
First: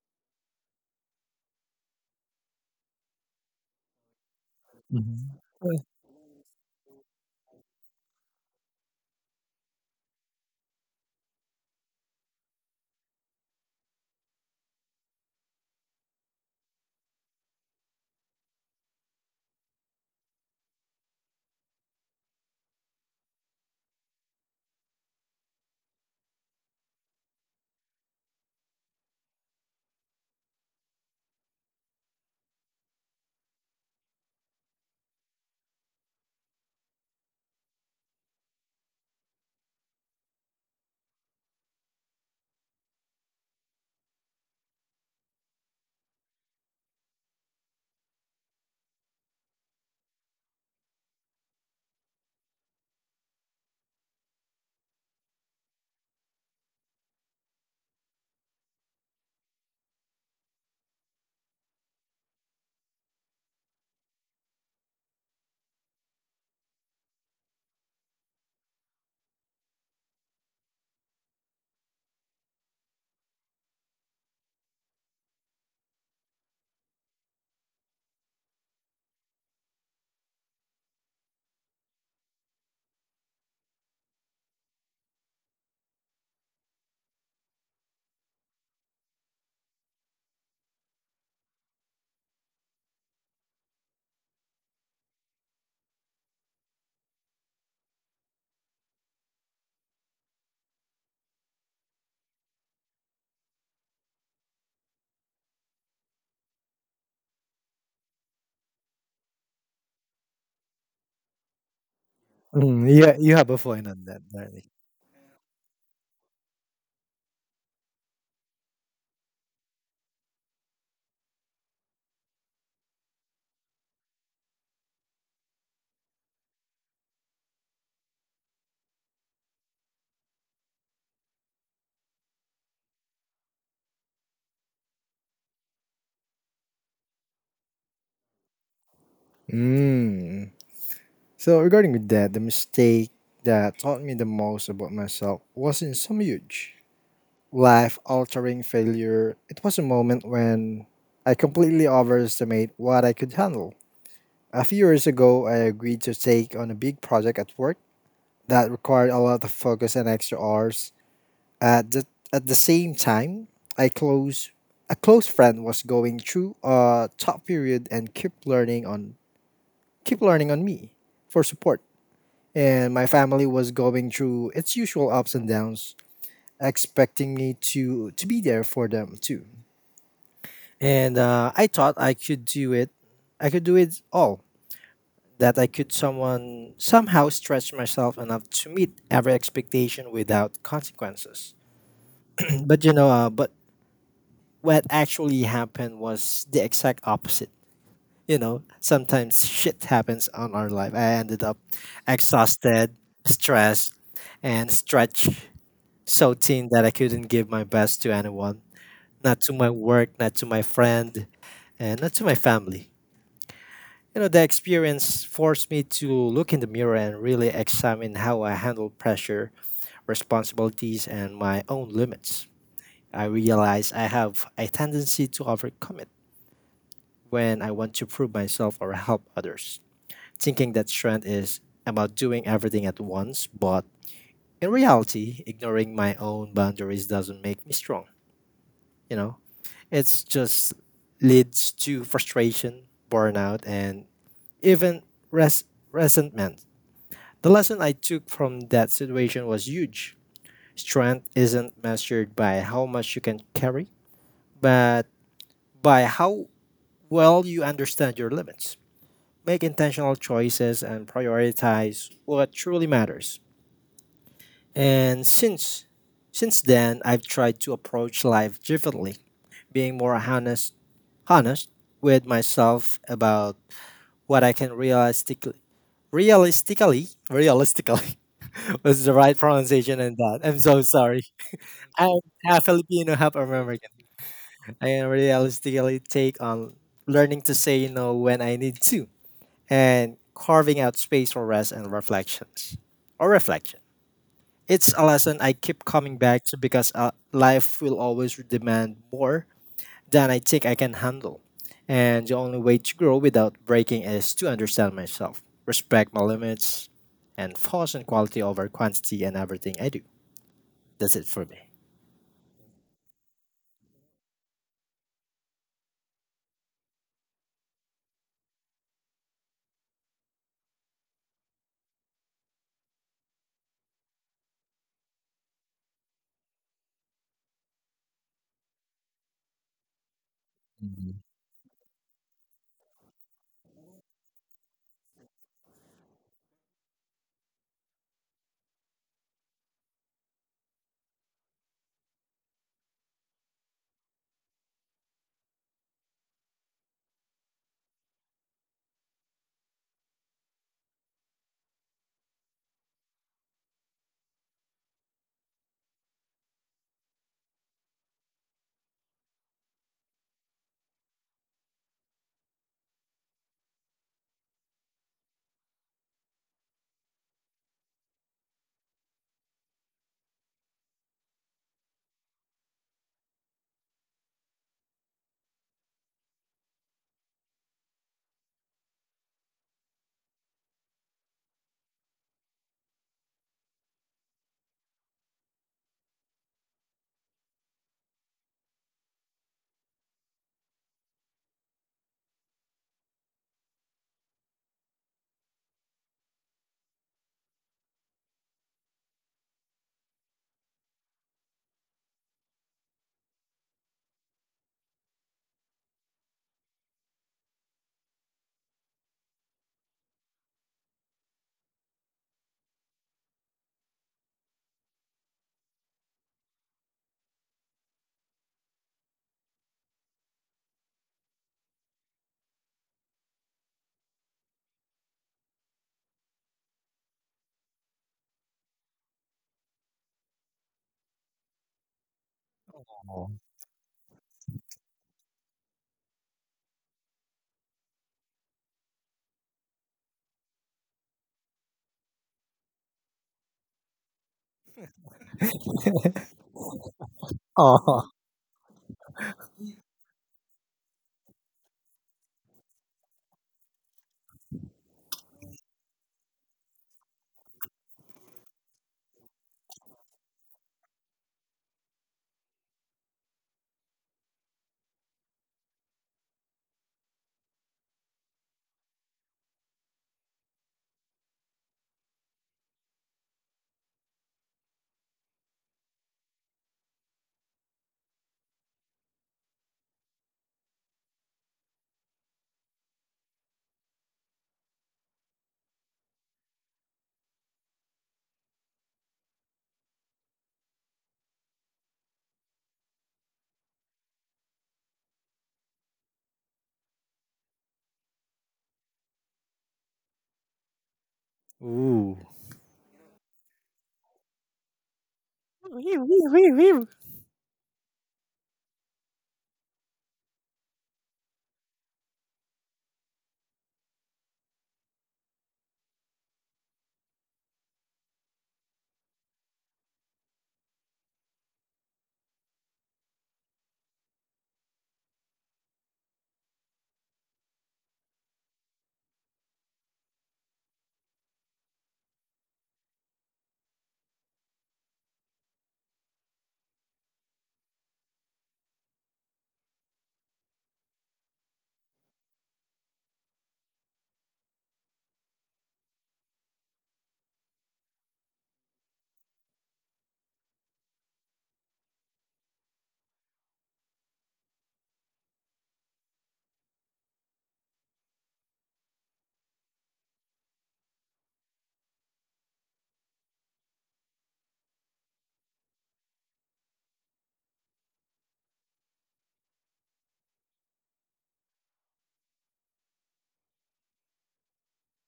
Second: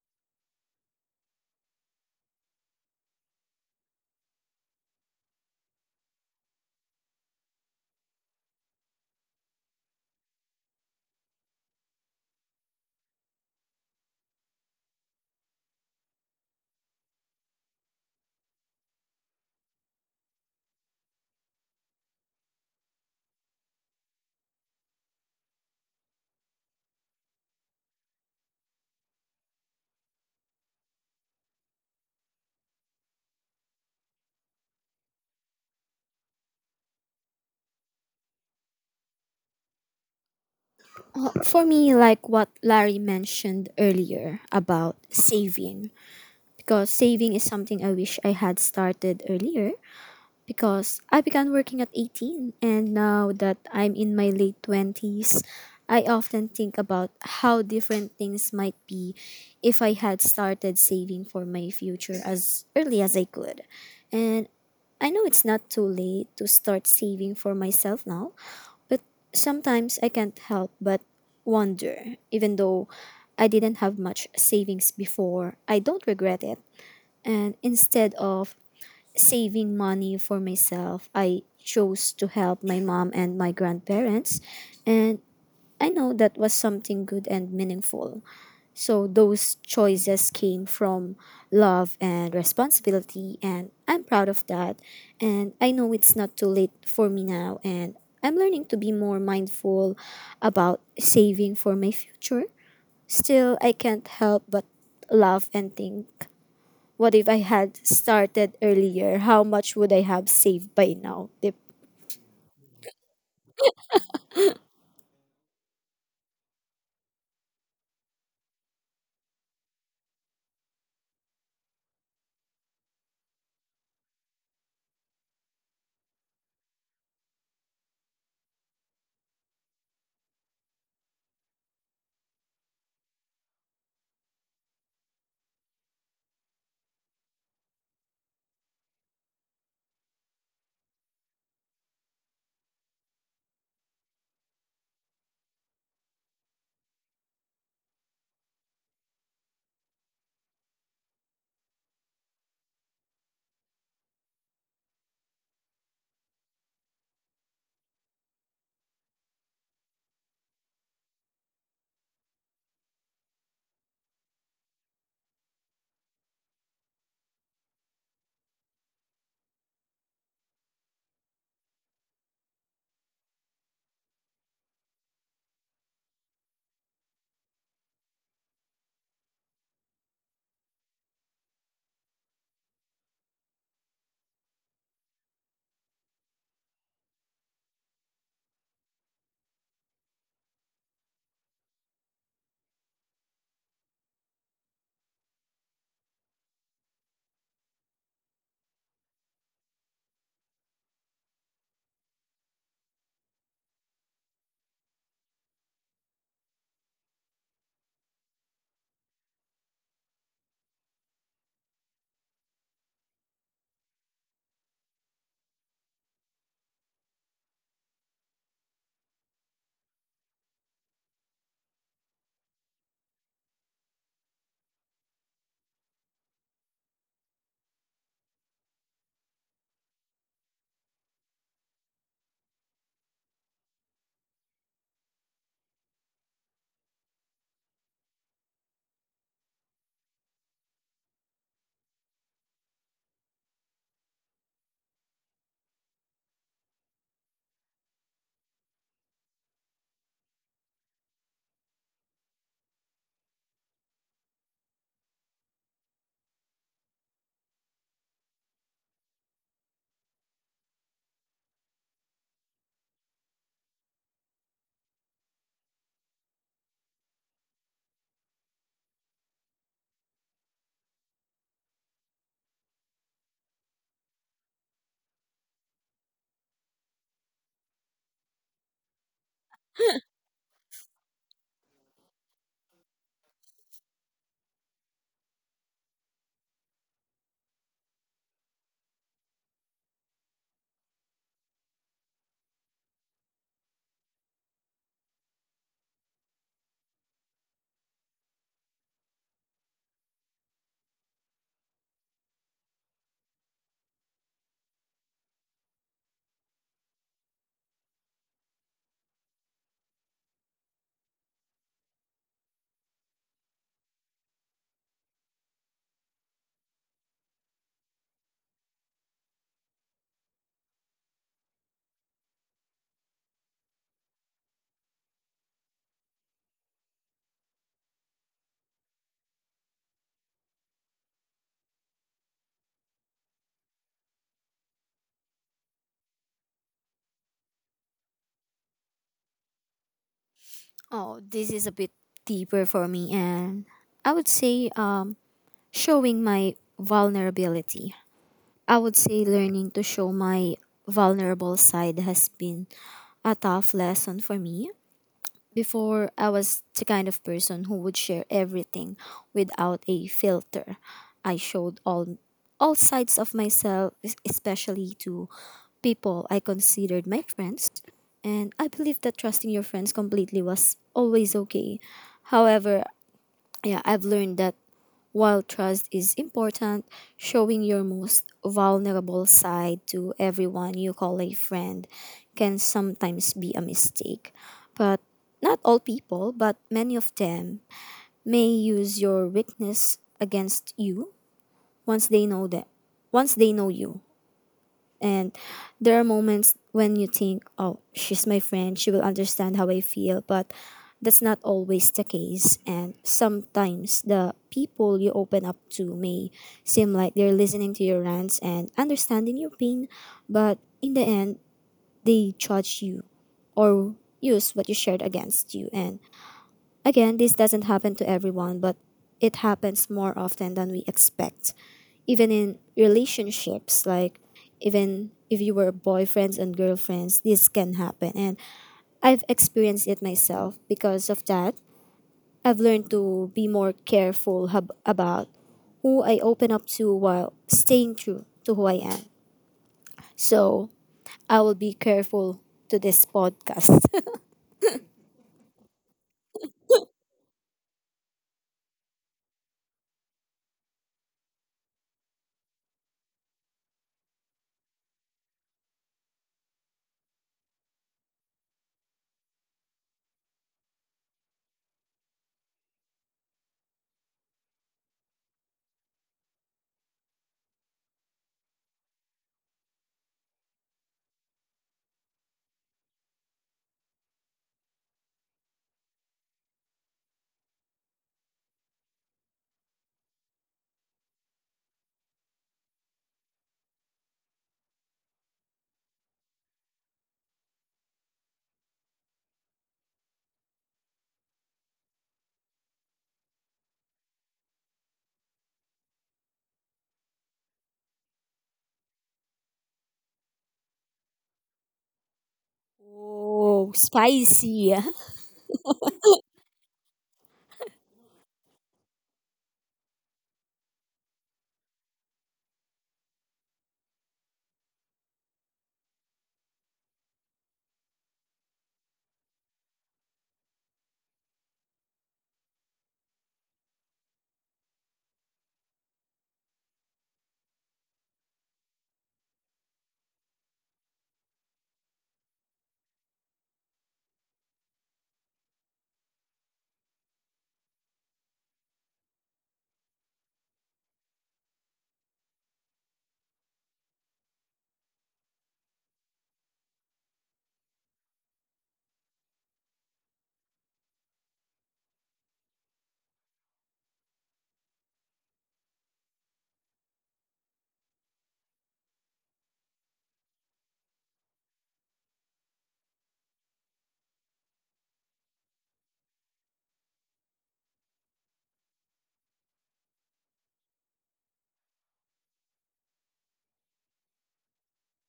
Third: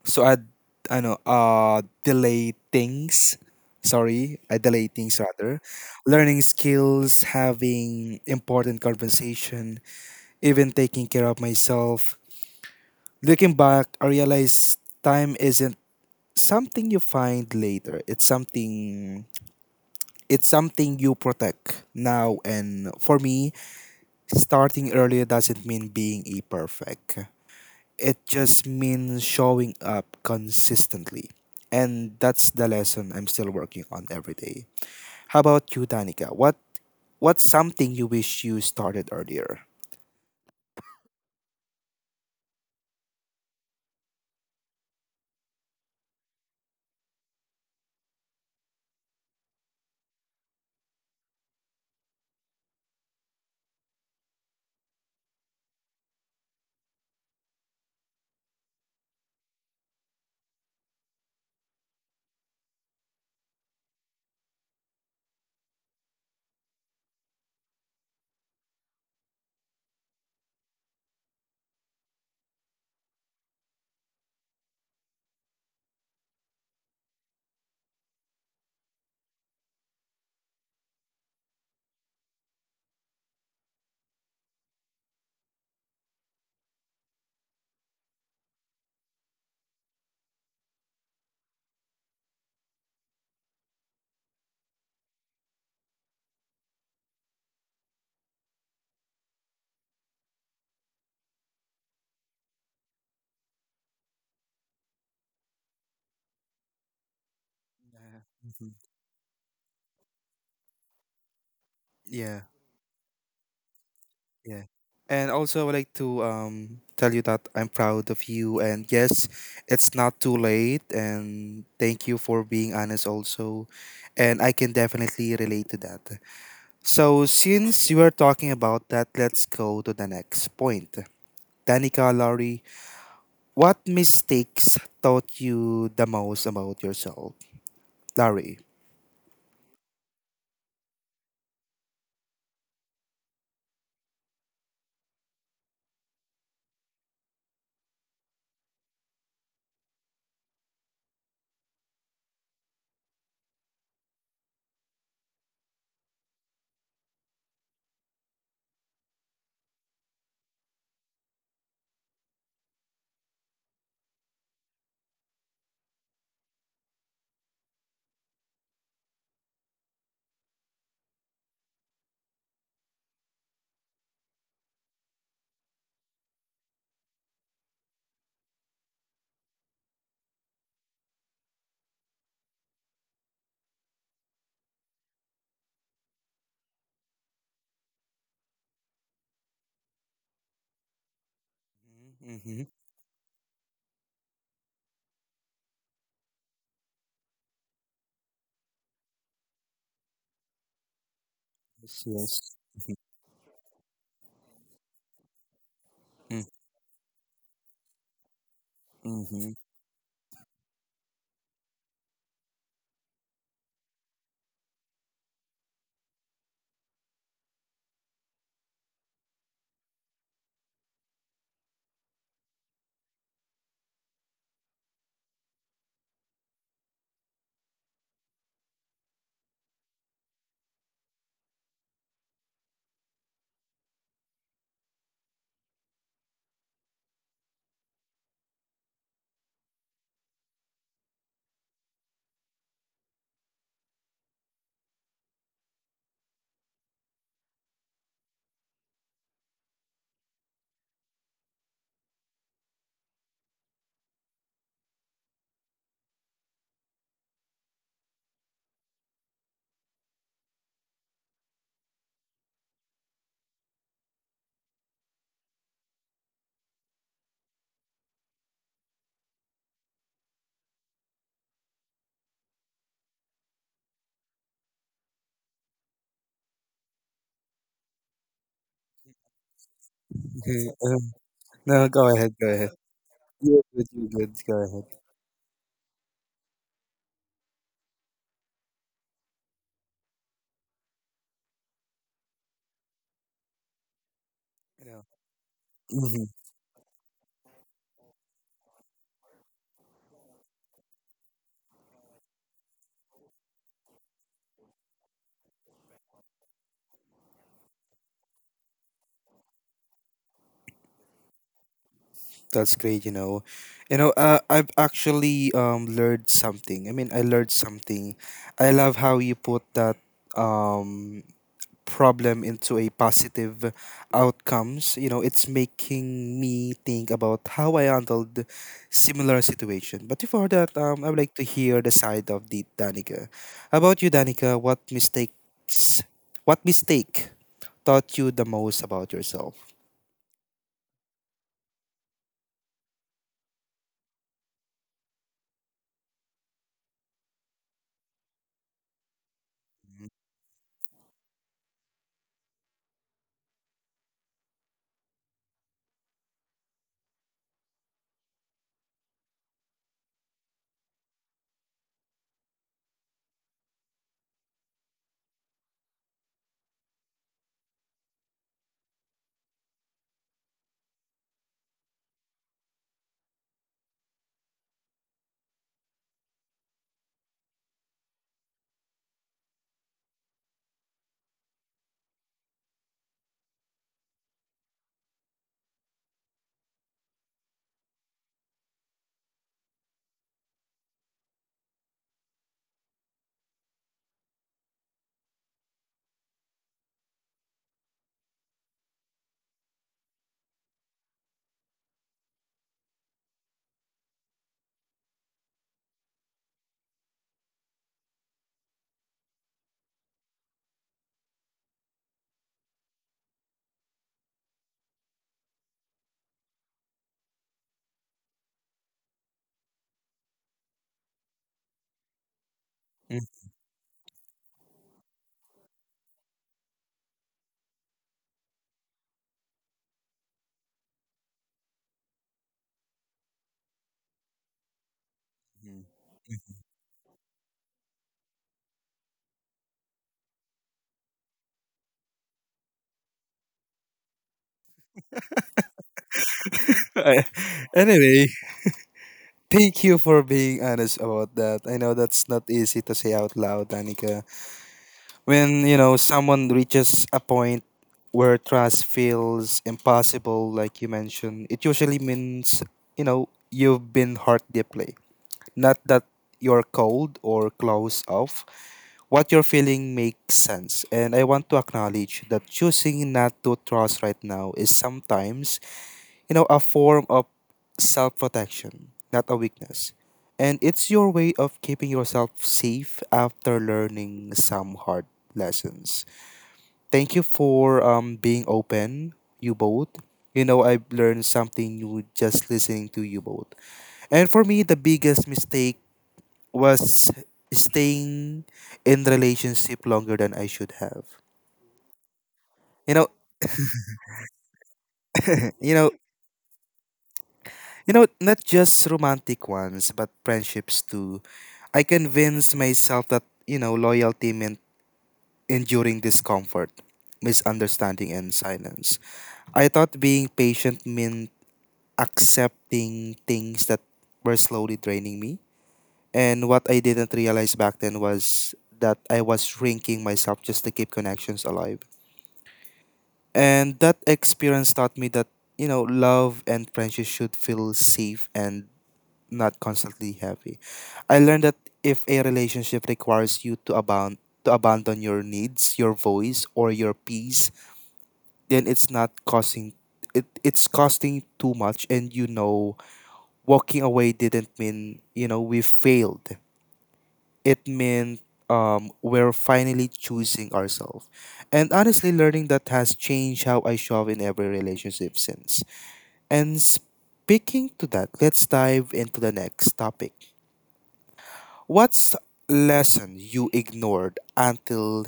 so delay things. Sorry, I delay things rather. Mm, Learning skills, having important conversation, even taking care of myself. Looking back, I realized time isn't something you find later. It's something you protect now, and for me, starting earlier doesn't mean being a perfect. It just means showing up consistently. And that's the lesson I'm still working on every day. How about you, Danica? What's something you wish you started earlier? For me, like what Larry mentioned earlier about saving, because saving is something I wish I had started earlier because I began working at 18 and now that I'm in my late 20s, I often think about how different things might be if I had started saving for my future as early as I could. And I know it's not too late to start saving for myself now, but sometimes I can't help but wonder. Even though I didn't have much savings before, I don't regret it. And instead of saving money for myself, I chose to help my mom and my grandparents, and I know that was something good and meaningful. So those choices came from love and responsibility, and I'm proud of that. And I know it's not too late for me now, and I'm learning to be more mindful about saving for my future. Still, I can't help but laugh and think, what if I had Yeah. started Mhm. earlier? How much would I have saved by now? Dip. Yeah. mm, yeah, you have a point on that, Yeah. Darling. And also, I would like to tell you that I'm proud of you. And yes, it's not too late. And thank you for being honest, also. And I can definitely relate to that. So, since you are talking about that, let's go to the next point. Danica, Larry, what mistakes taught you the most about yourself? Larry. Mm. So regarding with that, the mistake that taught me the most about myself wasn't some huge life-altering failure. It was a moment when I completely overestimated what I could handle. A few years ago, I agreed to take on a big project at work that required a lot of focus and extra hours. At the at the same time, I close a close friend was going through a tough period and keep learning on me for support. And my family was going through its usual ups and downs, expecting me to be there for them too. And I thought I could do it. I could do it all. That I could someone somehow stretch myself enough to meet every expectation without consequences. Mm-hmm. *clears throat* But what actually happened was the exact opposite. You know, sometimes shit happens on our life. I ended up Yes, yes. exhausted, stressed, and stretched so thin that I couldn't give my best to anyone. Not Mm-hmm. to my work, not to my friend, and not to my family. You know, the experience forced me to look in the mirror and really examine how I handle pressure, responsibilities, and my own limits. I realized I have a tendency to overcommit when I want to prove myself or help others, thinking that strength is about doing everything at once, but in reality, ignoring my own boundaries doesn't make me strong, you know? It's just leads to frustration, burnout, and even res- resentment. The lesson I took from that situation was huge. Strength isn't measured by how much you can carry, but by how well you understand your limits, make intentional choices and prioritize what truly matters. And since then, I've tried to approach life differently, being more honest with myself about what I can realistically *laughs* was the right pronunciation and that. I'm so sorry. *laughs* No, go I'm ahead. Go half ahead. Filipino, half You're good. American. You're good. Go I ahead. can realistically take on learning to say no when I need to and carving out space for rest and reflection. It's a Yeah. lesson I keep coming hmm back to because life will always demand more than I think I can handle. And the only way to grow without breaking is to understand myself, respect my limits, and focus on quality over quantity in everything I do. That's it for me. That's great, you know. You know, I've actually learned something. I mean, I learned something. I love how you put that um problem into a positive outcomes. You know, it's making me think about how I handled similar situation. But before that, I would like to hear the side of the Danica. How about you, Danica? What mistakes? What mistake taught you the most about yourself? Oh, this is a bit deeper for me, and I would say showing my vulnerability. I would say learning to show my vulnerable side has been a tough lesson for me. Before, I was the kind of person who would share everything without a filter. I showed all sides of myself, especially to people I considered my friends, and I believe that trusting your friends completely was always okay. However, yeah, I've learned that while trust is important, showing your most vulnerable side to everyone you call a friend can sometimes be a mistake. But not all people, but many of them may use your weakness against you once they know that once they know you. And there are moments when you think, oh, she's my friend, she will understand how I feel, but that's not always the case. And sometimes the people you open up to may seem like they're listening to your rants and understanding your pain, but in the end, they judge you or use what you shared against you. And again, this doesn't happen to everyone, but it happens more often than we expect, even in relationships, like even if you were boyfriends and girlfriends this can happen, and I've experienced it myself. Because of that, I've learned to be more careful about Mhm. who I open up to while staying true to who I am. So I will be careful to this podcast. *laughs* *laughs* I- Oh. anyway, thank you for being honest about that. I know that's not easy to say out loud, Danica. When, you know, someone reaches a point where trust feels impossible, like you mentioned, it usually means, you know, you've been hurt deeply. Not that you're cold or closed off. What you're feeling makes sense. And I want to acknowledge that choosing not to trust right now is sometimes, you know, a form of self protection, not a weakness. And it's your way of keeping yourself safe after learning some hard lessons. Thank you for being open, you both. You know, I've learned something new just listening to you both. And for me, the biggest mistake was staying in relationship longer than I should have. Ooh. You know, Oh, spicy. *laughs* you know, Not just romantic ones, but friendships too. I convinced myself that, you know, loyalty meant enduring discomfort, misunderstanding, and silence. I thought being patient meant accepting things that were slowly draining me. And what I didn't realize back then was that I was shrinking myself just to keep connections alive. And that experience taught me that, you know, love and friendship should feel safe and not constantly heavy. I learned that if a relationship requires you to abound to abandon your needs, your voice, or your peace, then it's not causing it, it's costing too much, and, you know, walking away didn't mean, you know, we failed. It meant, we're finally choosing ourselves. And honestly, learning that has changed how I show up in every relationship since. And speaking to that, let's dive into the next topic. What's lesson you ignored until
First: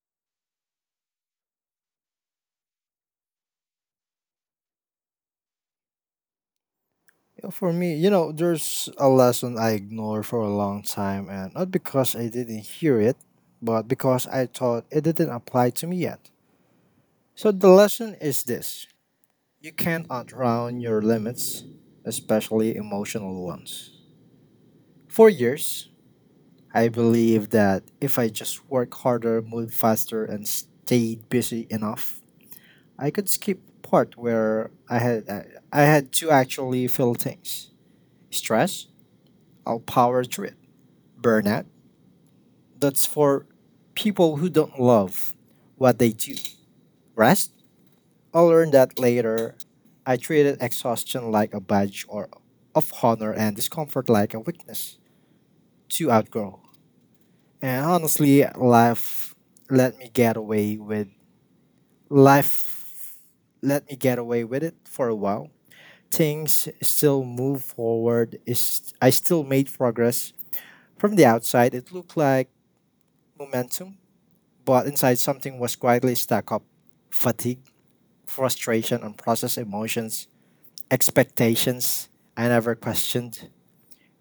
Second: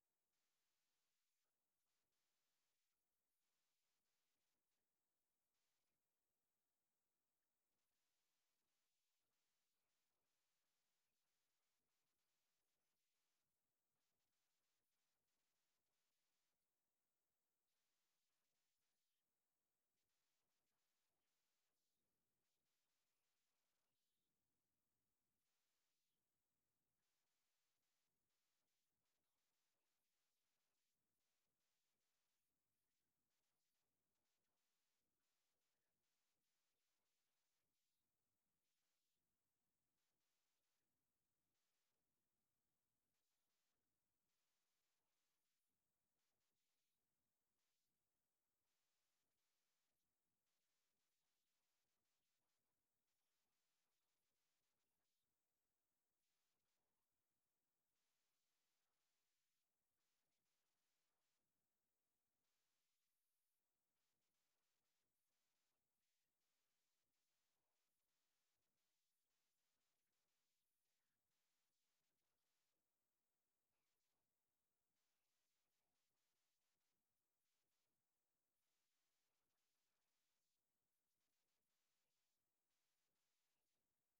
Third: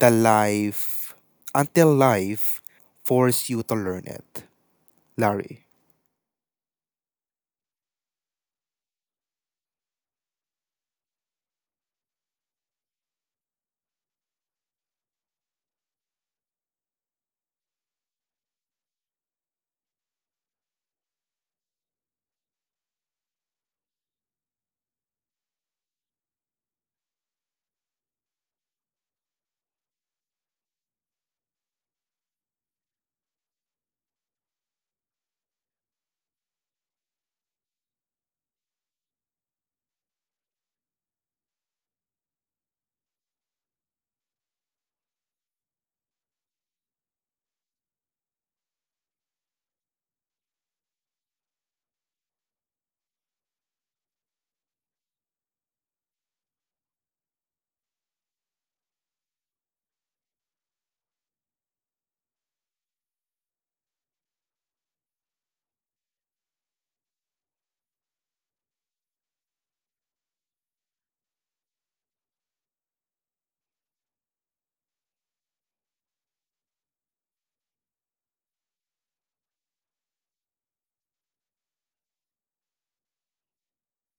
the life until life forced you to learn it, Larry? For me, you know, there's a lesson I ignored for a long time, and not because I didn't hear it, but because I thought it didn't apply to me yet. So the lesson is this: you can't outrun your limits, especially emotional ones. For years, I believed that if I just work harder, move faster, and stayed busy enough, I could skip part where I had to actually feel things. Stress, I'll power through it. Burnout, that's for people who don't love what they do. Rest? I learned that later. I treated exhaustion like a badge or of honor and discomfort like a weakness to outgrow. And honestly, let me get away with life let me get away with it for a while. Things still move forward. Is I still made progress. From the outside, it looked like momentum, but inside something was quietly stacked up: fatigue, frustration, unprocessed emotions, expectations I never questioned.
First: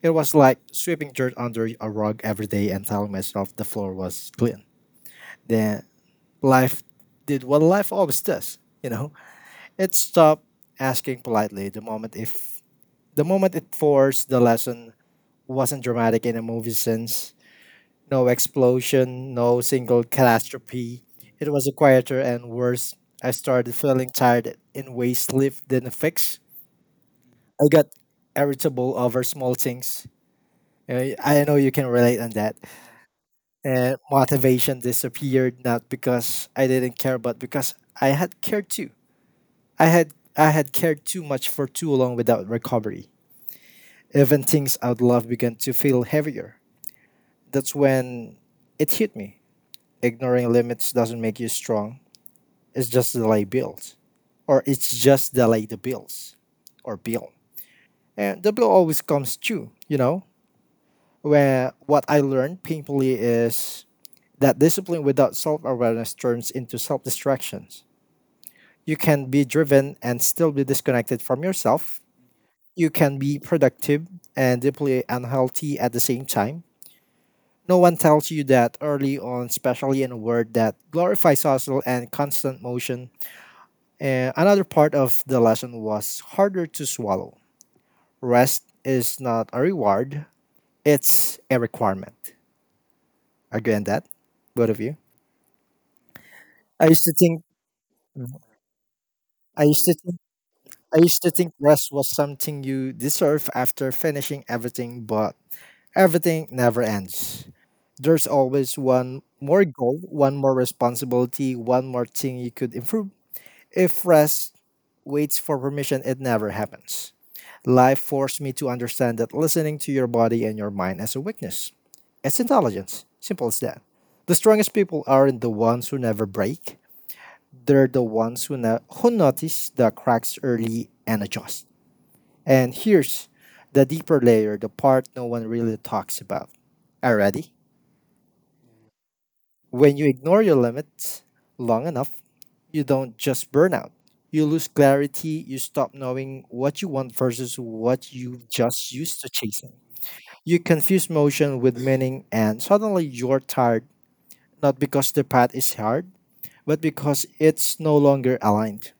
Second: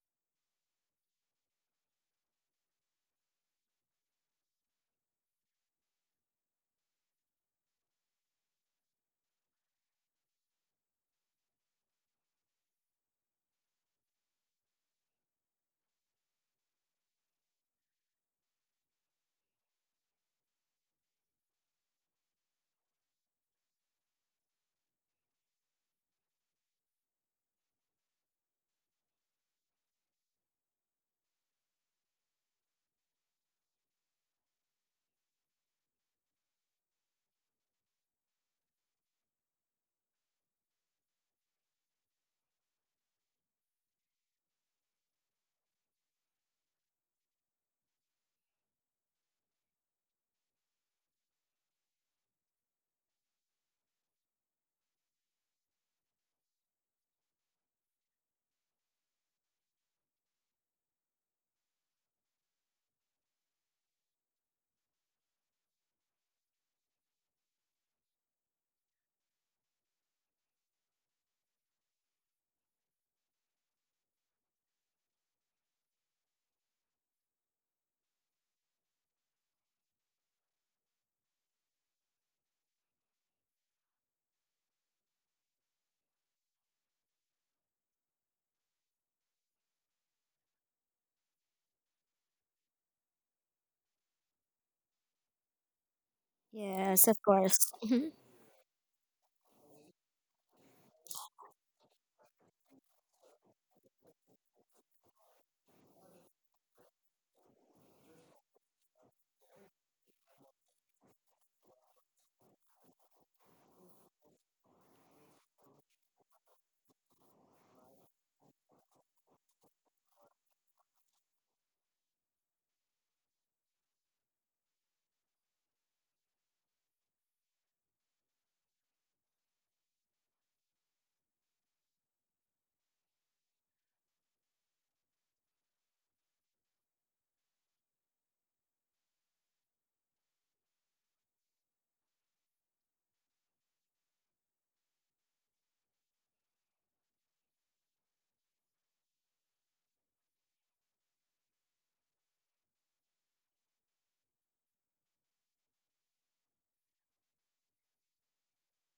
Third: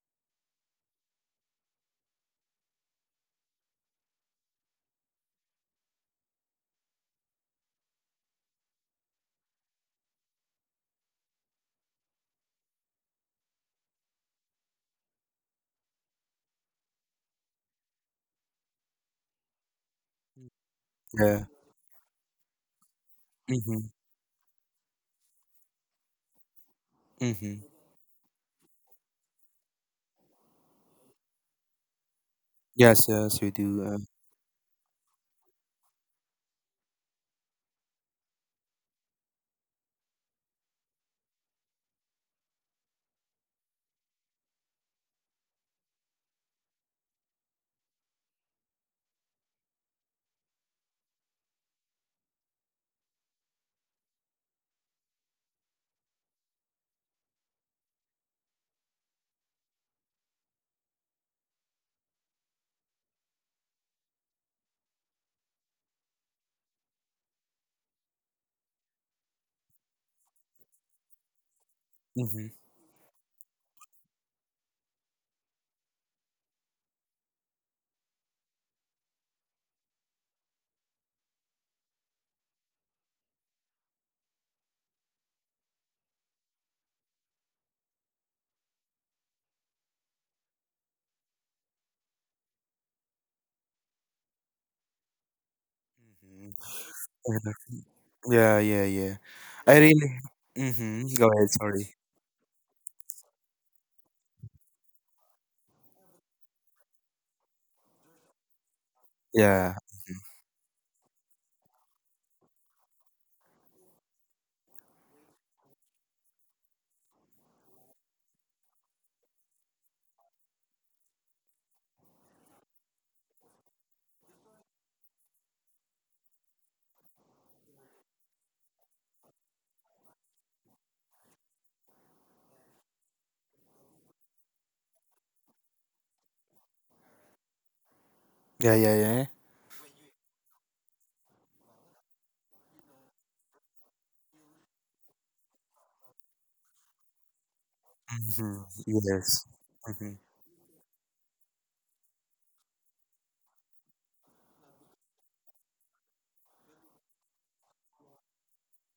It was like sweeping dirt under a rug every day and telling myself the floor was clean. Then life did what life always does, you know? It stopped asking politely. The moment if the moment it forced the lesson wasn't dramatic in a movie sense, no explosion, no single catastrophe. Yeah. It was a quieter and worse. I started Mm-hmm. feeling tired in ways sleep didn't fix. Mm-hmm. I got irritable over small things. I know you can relate on that. Yes, yes, we do. And motivation disappeared not because I didn't care, but because I had cared too much for too long without recovery. Even things I'd love began to feel heavier. That's when it hit me. Ignoring limits doesn't make you strong. It's just delay bills, it's just delay the bill, and the bill always comes due. You know, where what I learned painfully is that discipline without self awareness turns into self distractions. You can be driven and still be disconnected from yourself. Mm-hmm. You can be productive and deeply unhealthy at the same time. No one tells you that early on, especially in a world that glorifies hustle and constant motion. And another part of the lesson was harder to swallow. Rest is not a reward, it's a requirement. Agree on that? Both of you? I used Yes, to of think course. Mm-hmm. *laughs* Yeah, yeah, yeah. I I used to really. think I Mm-hmm. used to Go ahead. think rest Sorry. was something you deserve after finishing everything, but everything never ends. There's always one more Yeah. goal, one more responsibility, one more thing you could improve. If rest waits for permission, it never happens. Life forced me to understand that listening to your body and your mind as a weakness. It's intelligence. Simple as that. The strongest people aren't the ones who never break. They're the ones who, who notice the cracks early and adjust. And here's the deeper layer, the part no one really talks about. Are you ready? Yeah, yeah, yeah. When you ignore your limits long enough, you don't just burn out. You lose clarity, you stop knowing what you want versus what you Mm-hmm. just used to Yes. chasing. Mm-hmm. You confuse motion with meaning, and suddenly you're tired, not because the path is hard, but because it's no longer aligned.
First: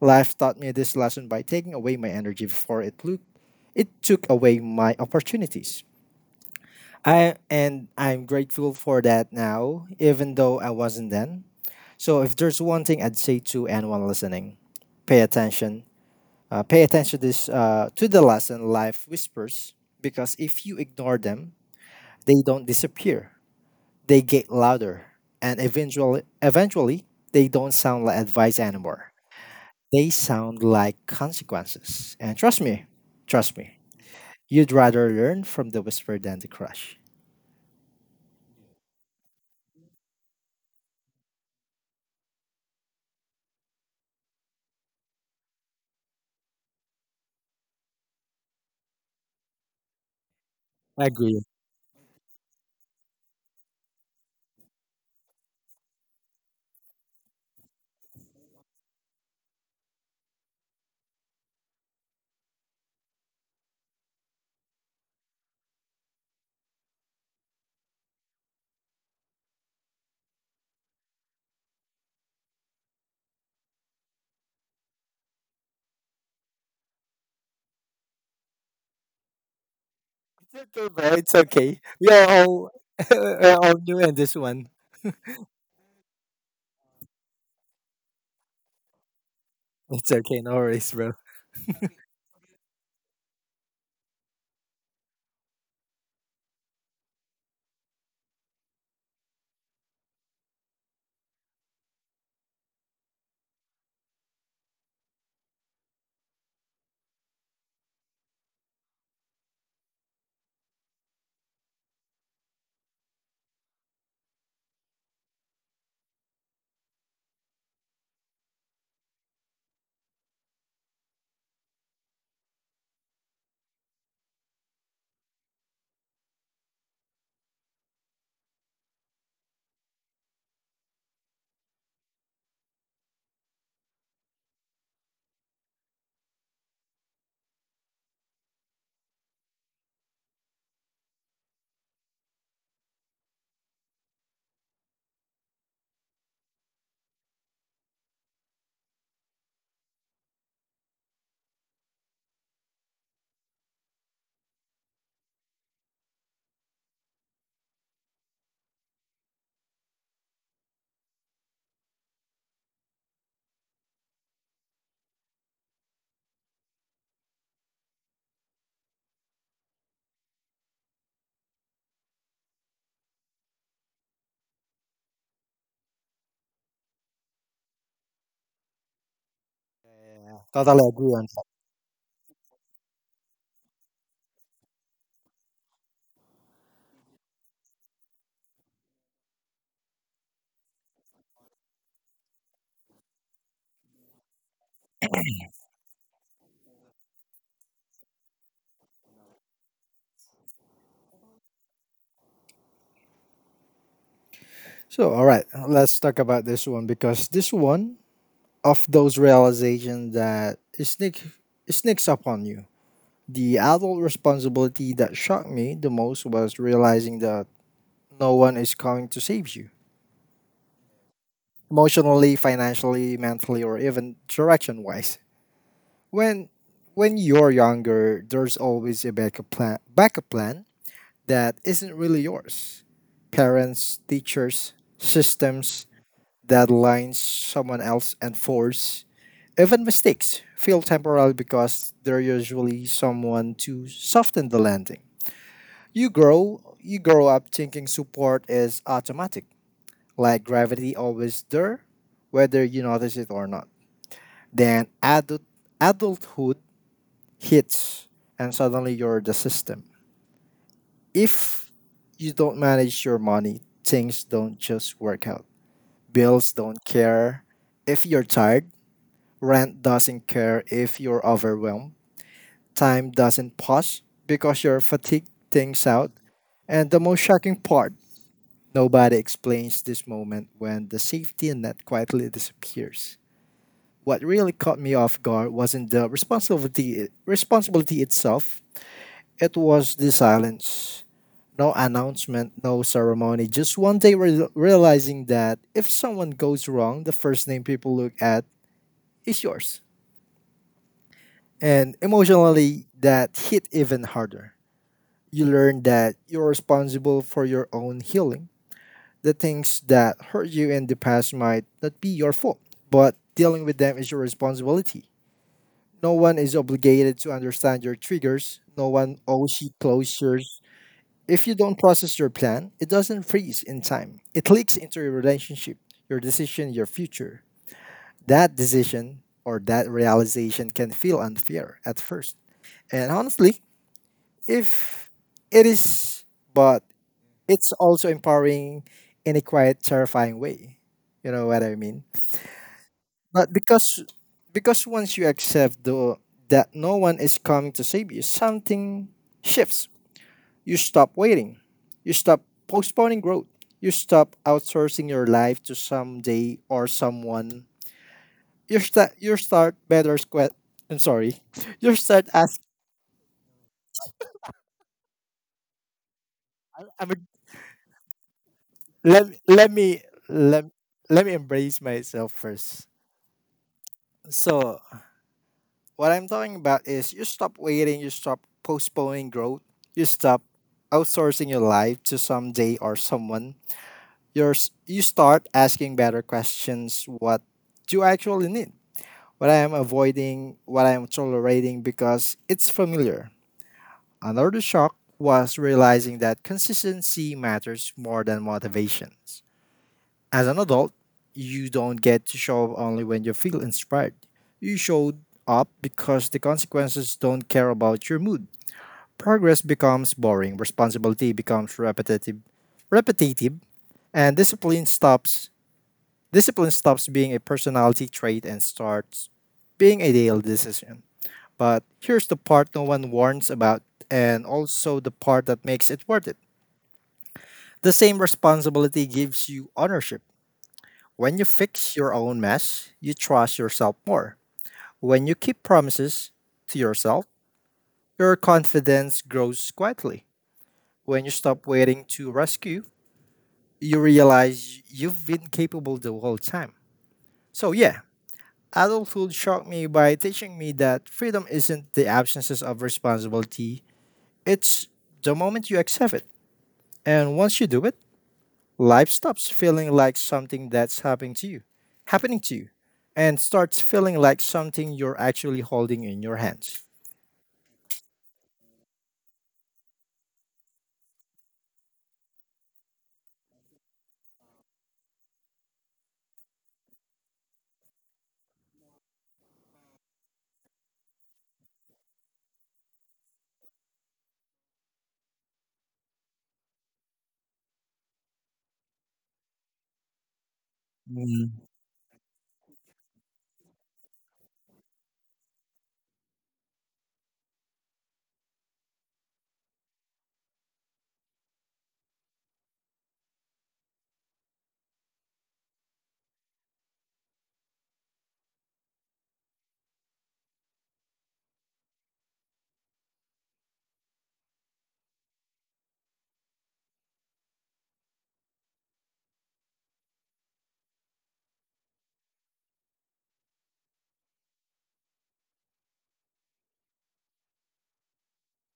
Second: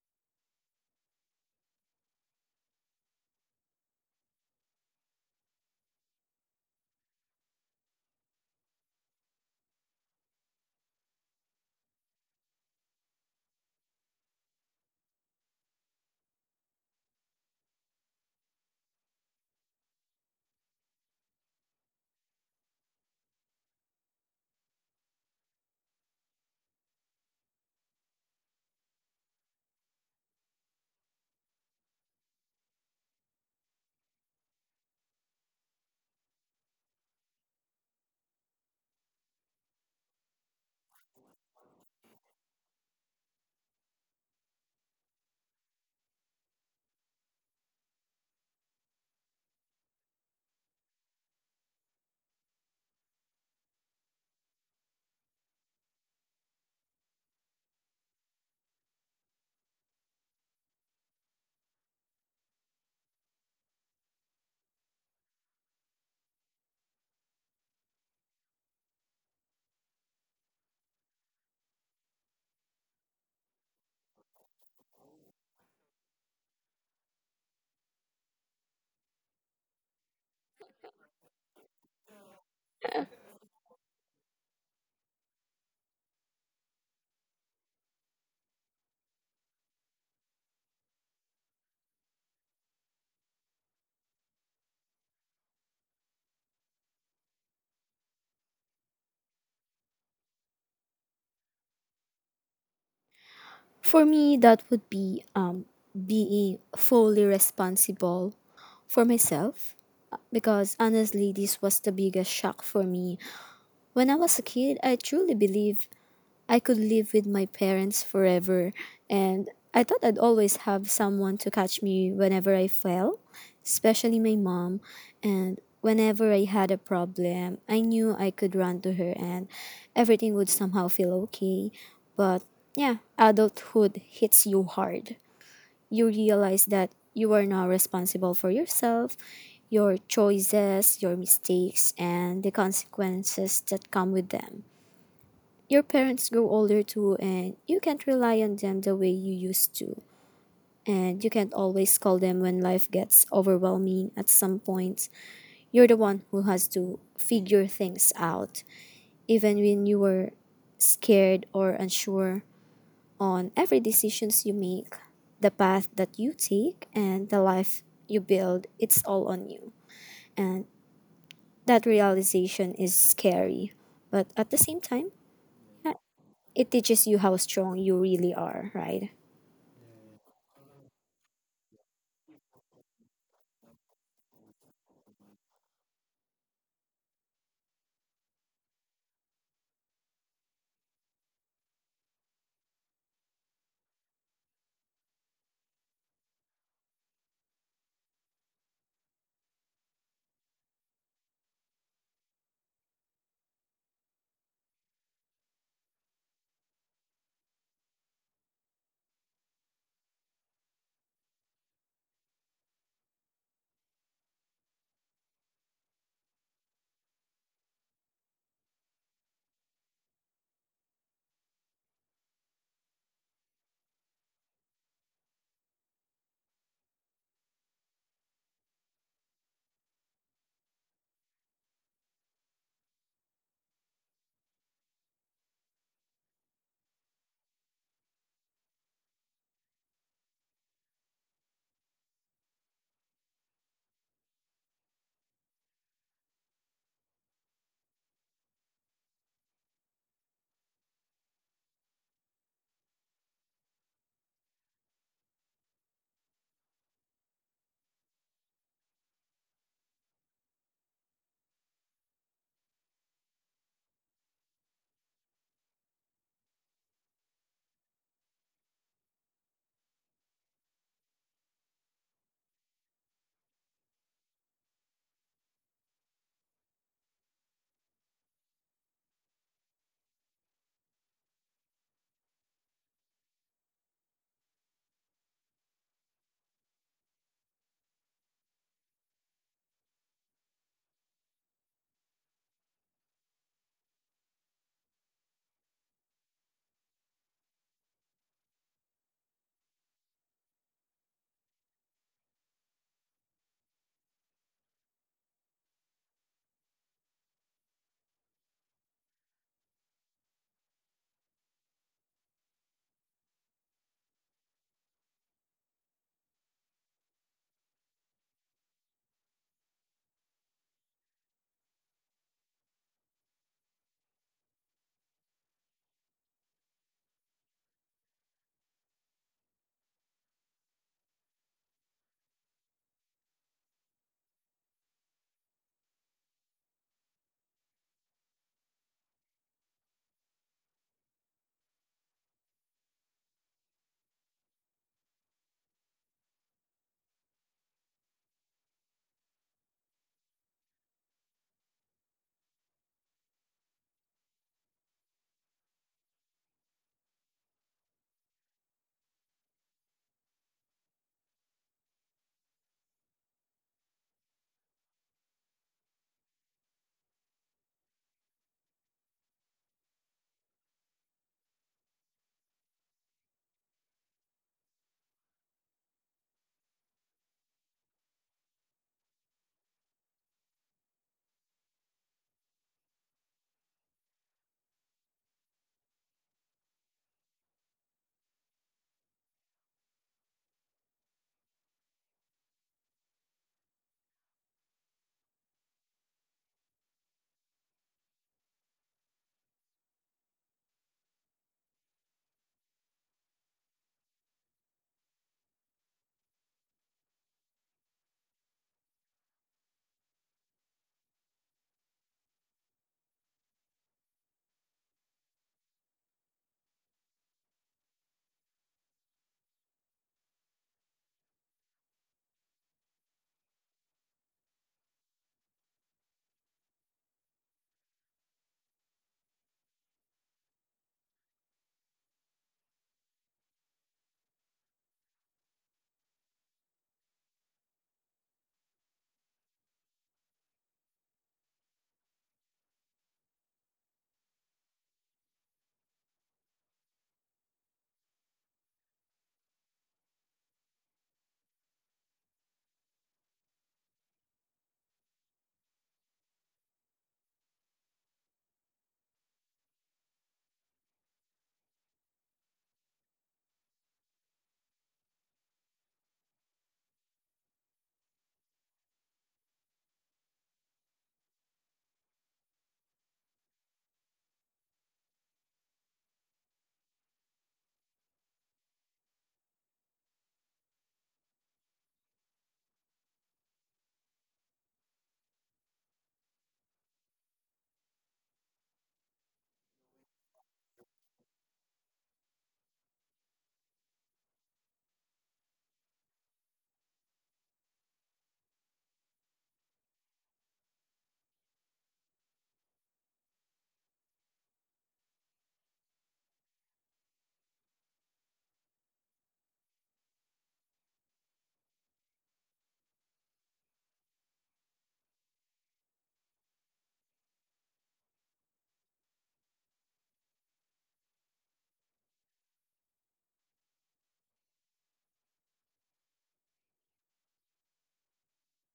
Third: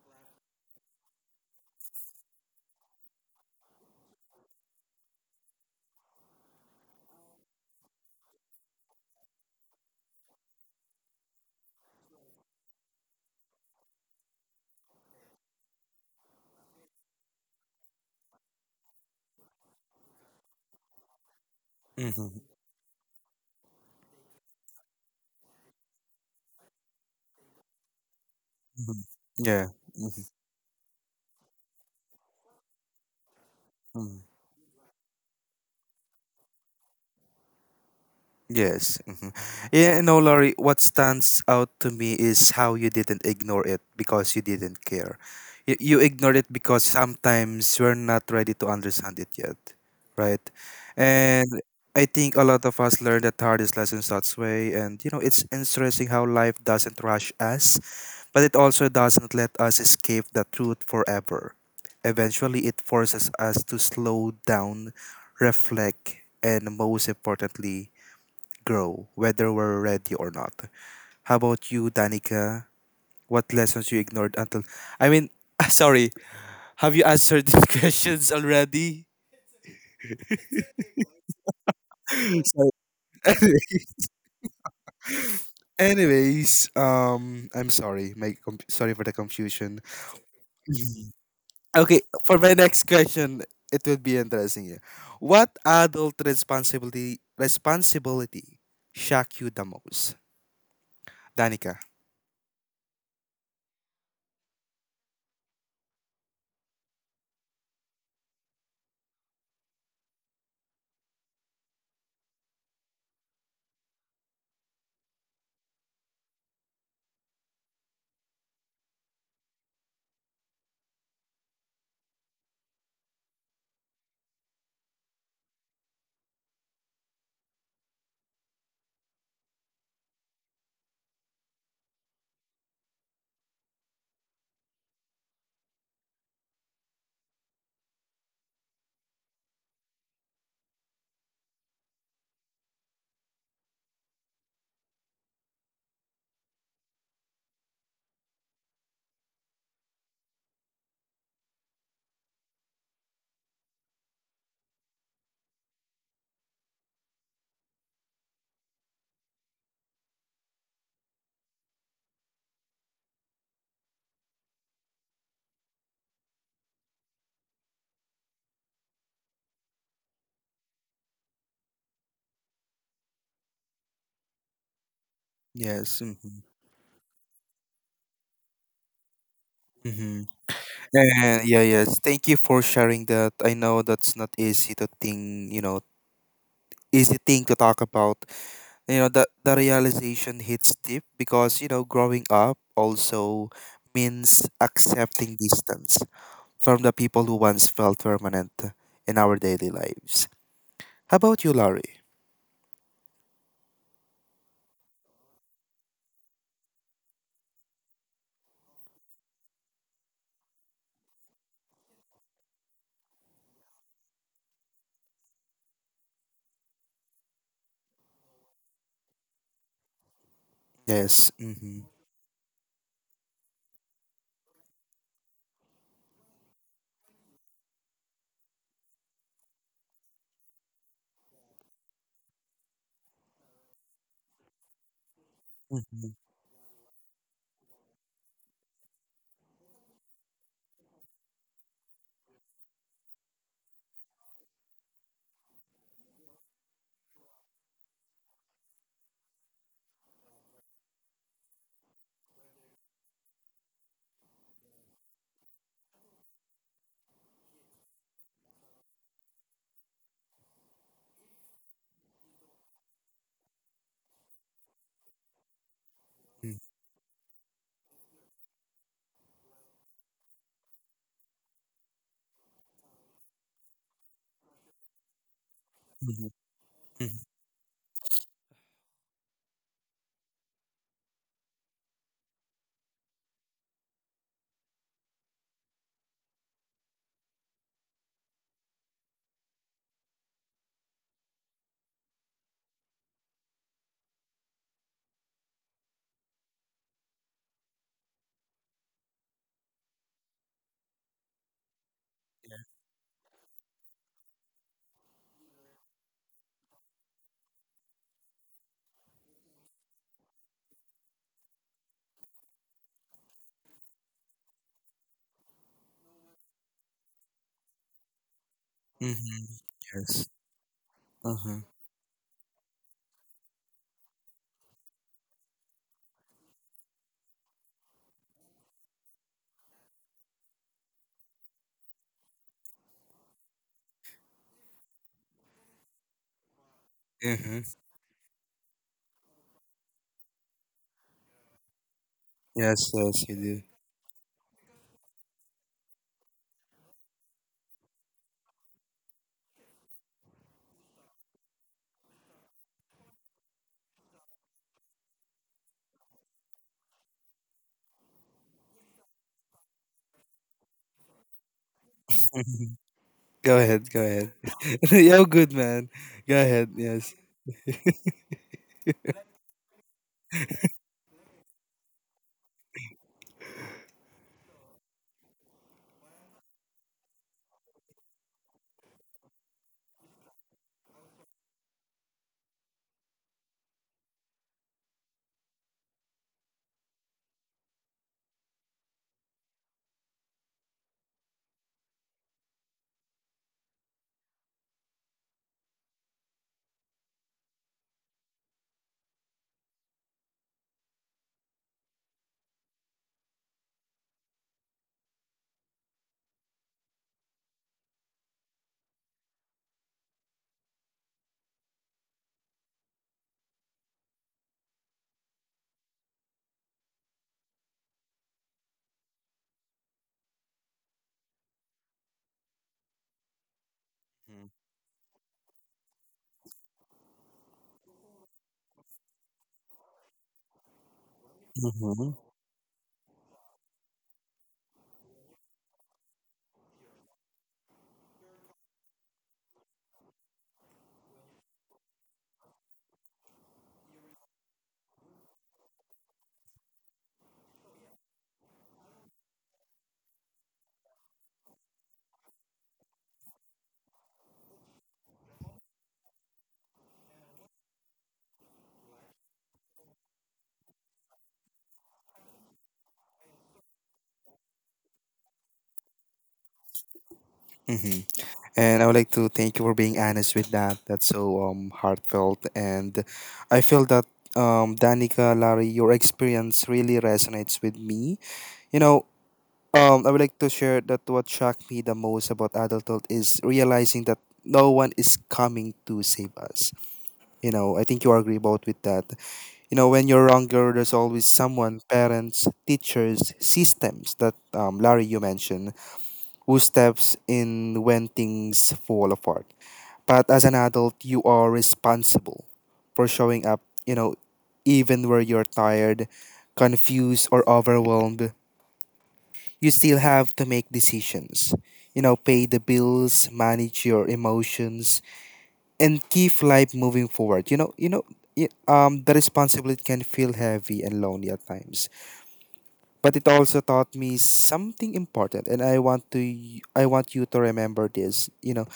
Life taught me this lesson by taking away my energy before it took away my opportunities. I and I'm grateful for that now, even though I wasn't then. So if there's one thing I'd say to anyone listening, pay attention. Pay attention this to the lesson life whispers, because if you ignore them, Mm-hmm. they don't disappear. They get louder, and eventually, they don't sound like advice anymore. Mm-hmm. Yeah. They Mm-hmm. sound like consequences. And trust me, Mm-hmm. you'd rather learn from the whisper than the crush. Yes. Hmm. Yeah, no, Laurie, what stands out to me is how you didn't ignore it because you didn't care. You ignored it because sometimes we're not ready to understand it yet, right? I agree. And I think a lot of us learn the hardest lessons that way. And, you know, it's interesting how life doesn't rush us, but it also doesn't let us escape the truth forever. Eventually, it forces us to slow down, reflect, and most importantly, grow, whether we're ready or not. How about you, Danica? What lessons you ignored until? I mean, *laughs* sorry. Have you answered these *laughs* questions already? It's okay, bro. It's okay. We are *laughs* all, *laughs* Sorry. we're *laughs* all new in this one. Anyways, I'm sorry. Sorry for the confusion. *laughs* It's okay. No worries, Mhm. bro. Okay, for my next question, it would be interesting. Yeah. What adult responsibility shock you the most, Danica? For me, that would be being fully responsible for myself. Because honestly, this was the biggest shock for me. When I was a kid, I truly believed I could live with my parents forever, and I thought I'd always have someone to catch me whenever I fell, especially my mom. And whenever I had a problem, I knew I could run to her and everything would somehow feel okay. But yeah, adulthood hits you hard. You realize that you are now responsible for yourself, your choices, your mistakes, and the consequences that come with them. Your parents grow older too, and you can't rely on them the way you used to. And you can't always call them when life gets overwhelming. At some point, you're the one who has to figure things out, even when you were scared or unsure on every decisions you make, the path that you take, and the life you build. It's all on you. And that realization is scary. But at the same time, yeah, Yes. Mm-hmm. it teaches you how strong you really are, right? Yeah, totally agree on And that. yeah, yes, thank you for sharing that. I know that's not easy to think, you know, easy thing to talk about. You know, that the realization hits deep because, you know, growing up also means accepting distance from the people who once felt permanent in our daily lives. How about you, Larry? So, all right, let's talk about this one, because this one of those realizations that it sneaks up on you. The adult responsibility that shocked me the most was realizing that no one is coming to save you Yes. Mm-hmm. emotionally, financially, mentally, or even direction wise. When when you're younger, there's always a backup plan that isn't really yours. Parents, teachers, systems, Mm-hmm. deadlines, someone else and force. Even mistakes feel temporary because they're usually someone to soften the landing. You grow up thinking support is automatic, like gravity always there, whether you notice it or not. Then adulthood hits, and suddenly you're the system. If you don't manage your money, things don't just work out. Bills don't care if you're tired, rent doesn't care if you're overwhelmed, time doesn't pause because your fatigue things out. Mm-hmm. And the Mm-hmm. most shocking part: nobody explains this moment when the safety net quietly disappears. What really caught me off guard wasn't the responsibility itself. It was the silence. No announcement, no ceremony. Just one day realizing that if someone goes wrong, the first name people look at is yours. And Yeah. emotionally, that hit even harder. You learn that you're responsible for your own healing. The things that hurt you in the past might not be your fault, but dealing with them is your responsibility. No one is obligated to understand your triggers. No one Mm-hmm. owes you Yes. closure. If you Uh-huh. don't process your plan, it doesn't freeze in time. It leaks into your relationship, your decision, your future. That decision or that realization can feel unfair at first. And honestly, if it is, but Mm-hmm. it's also empowering in a quite terrifying way. You know what I mean? Yes, yes, you But do. because once you accept the that no one is coming to save you, something shifts. You stop waiting. You stop postponing growth. You stop outsourcing your life to someday or someone. You start better squat I'm sorry. *laughs* You start asking, Mhm. Go ahead, go ahead. *laughs* You're good, man. Go ahead. I Yes. mean, let me let, let me embrace myself first. So what I'm talking about is you stop waiting, you stop postponing growth, you stop outsourcing your life to someday or someone. You start asking better questions. What do I actually need? What I am avoiding, what I am tolerating because it's familiar. Another shock was realizing that consistency matters more than motivations. As an adult, you don't get to show up only when you feel inspired. You showed up because the consequences don't care about your mood. Progress becomes boring, responsibility becomes repetitive, and discipline stops being a personality trait and starts being a daily decision. But here's the part no one warns about, and also the part that makes it worth it. The same responsibility gives you ownership. When you fix Mm-hmm. your own mess, you trust yourself more. When you keep promises to yourself, your confidence grows quietly. When you stop waiting to rescue, you realize you've been capable the whole time. So, yeah, adulthood shocked me by teaching me that freedom isn't the absences of responsibility, it's the moment you accept it. And once you do it, life stops feeling like something that's happening to you, and starts feeling like something you're actually holding in your hands. Mm-hmm. And I would like to thank you for being honest with that. That's so heartfelt, and I feel that, Danica, Larry, your experience really resonates with me. You know, I would like to share that what shocked me the most about adulthood is realizing that no one is coming to save us. You know, I think you agree about with that. You know, when you're younger, there's always Mm. someone, parents, teachers, systems that, Larry, you mentioned, who steps in when things fall apart. But as an adult, you are responsible for showing up, you know, even where you're tired, confused, or overwhelmed. You still have to make decisions, you know, pay the bills, manage your emotions, and keep life moving forward. The responsibility can feel heavy and lonely at times, but it also taught me something important, and I want I want you to remember this. You know,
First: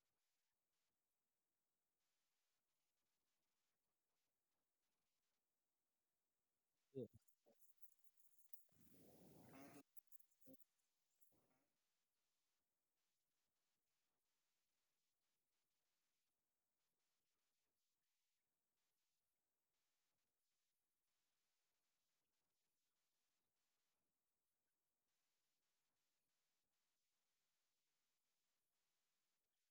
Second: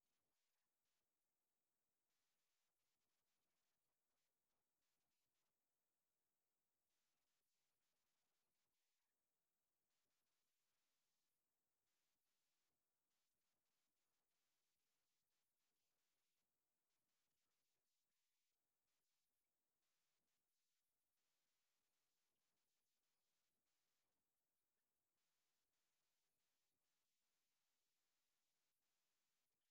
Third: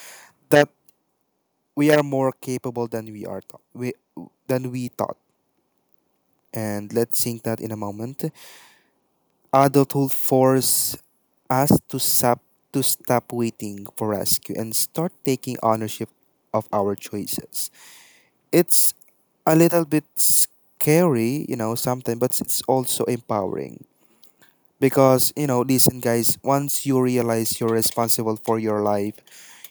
that we are more capable than we are taught, we than we thought, and let's think that in a moment. Adulthood force us to stop waiting for rescue and start taking ownership of our choices. It's a little bit scary, you know, something, but it's also empowering. Because, you know, listen, guys, once you realize you're responsible for your life,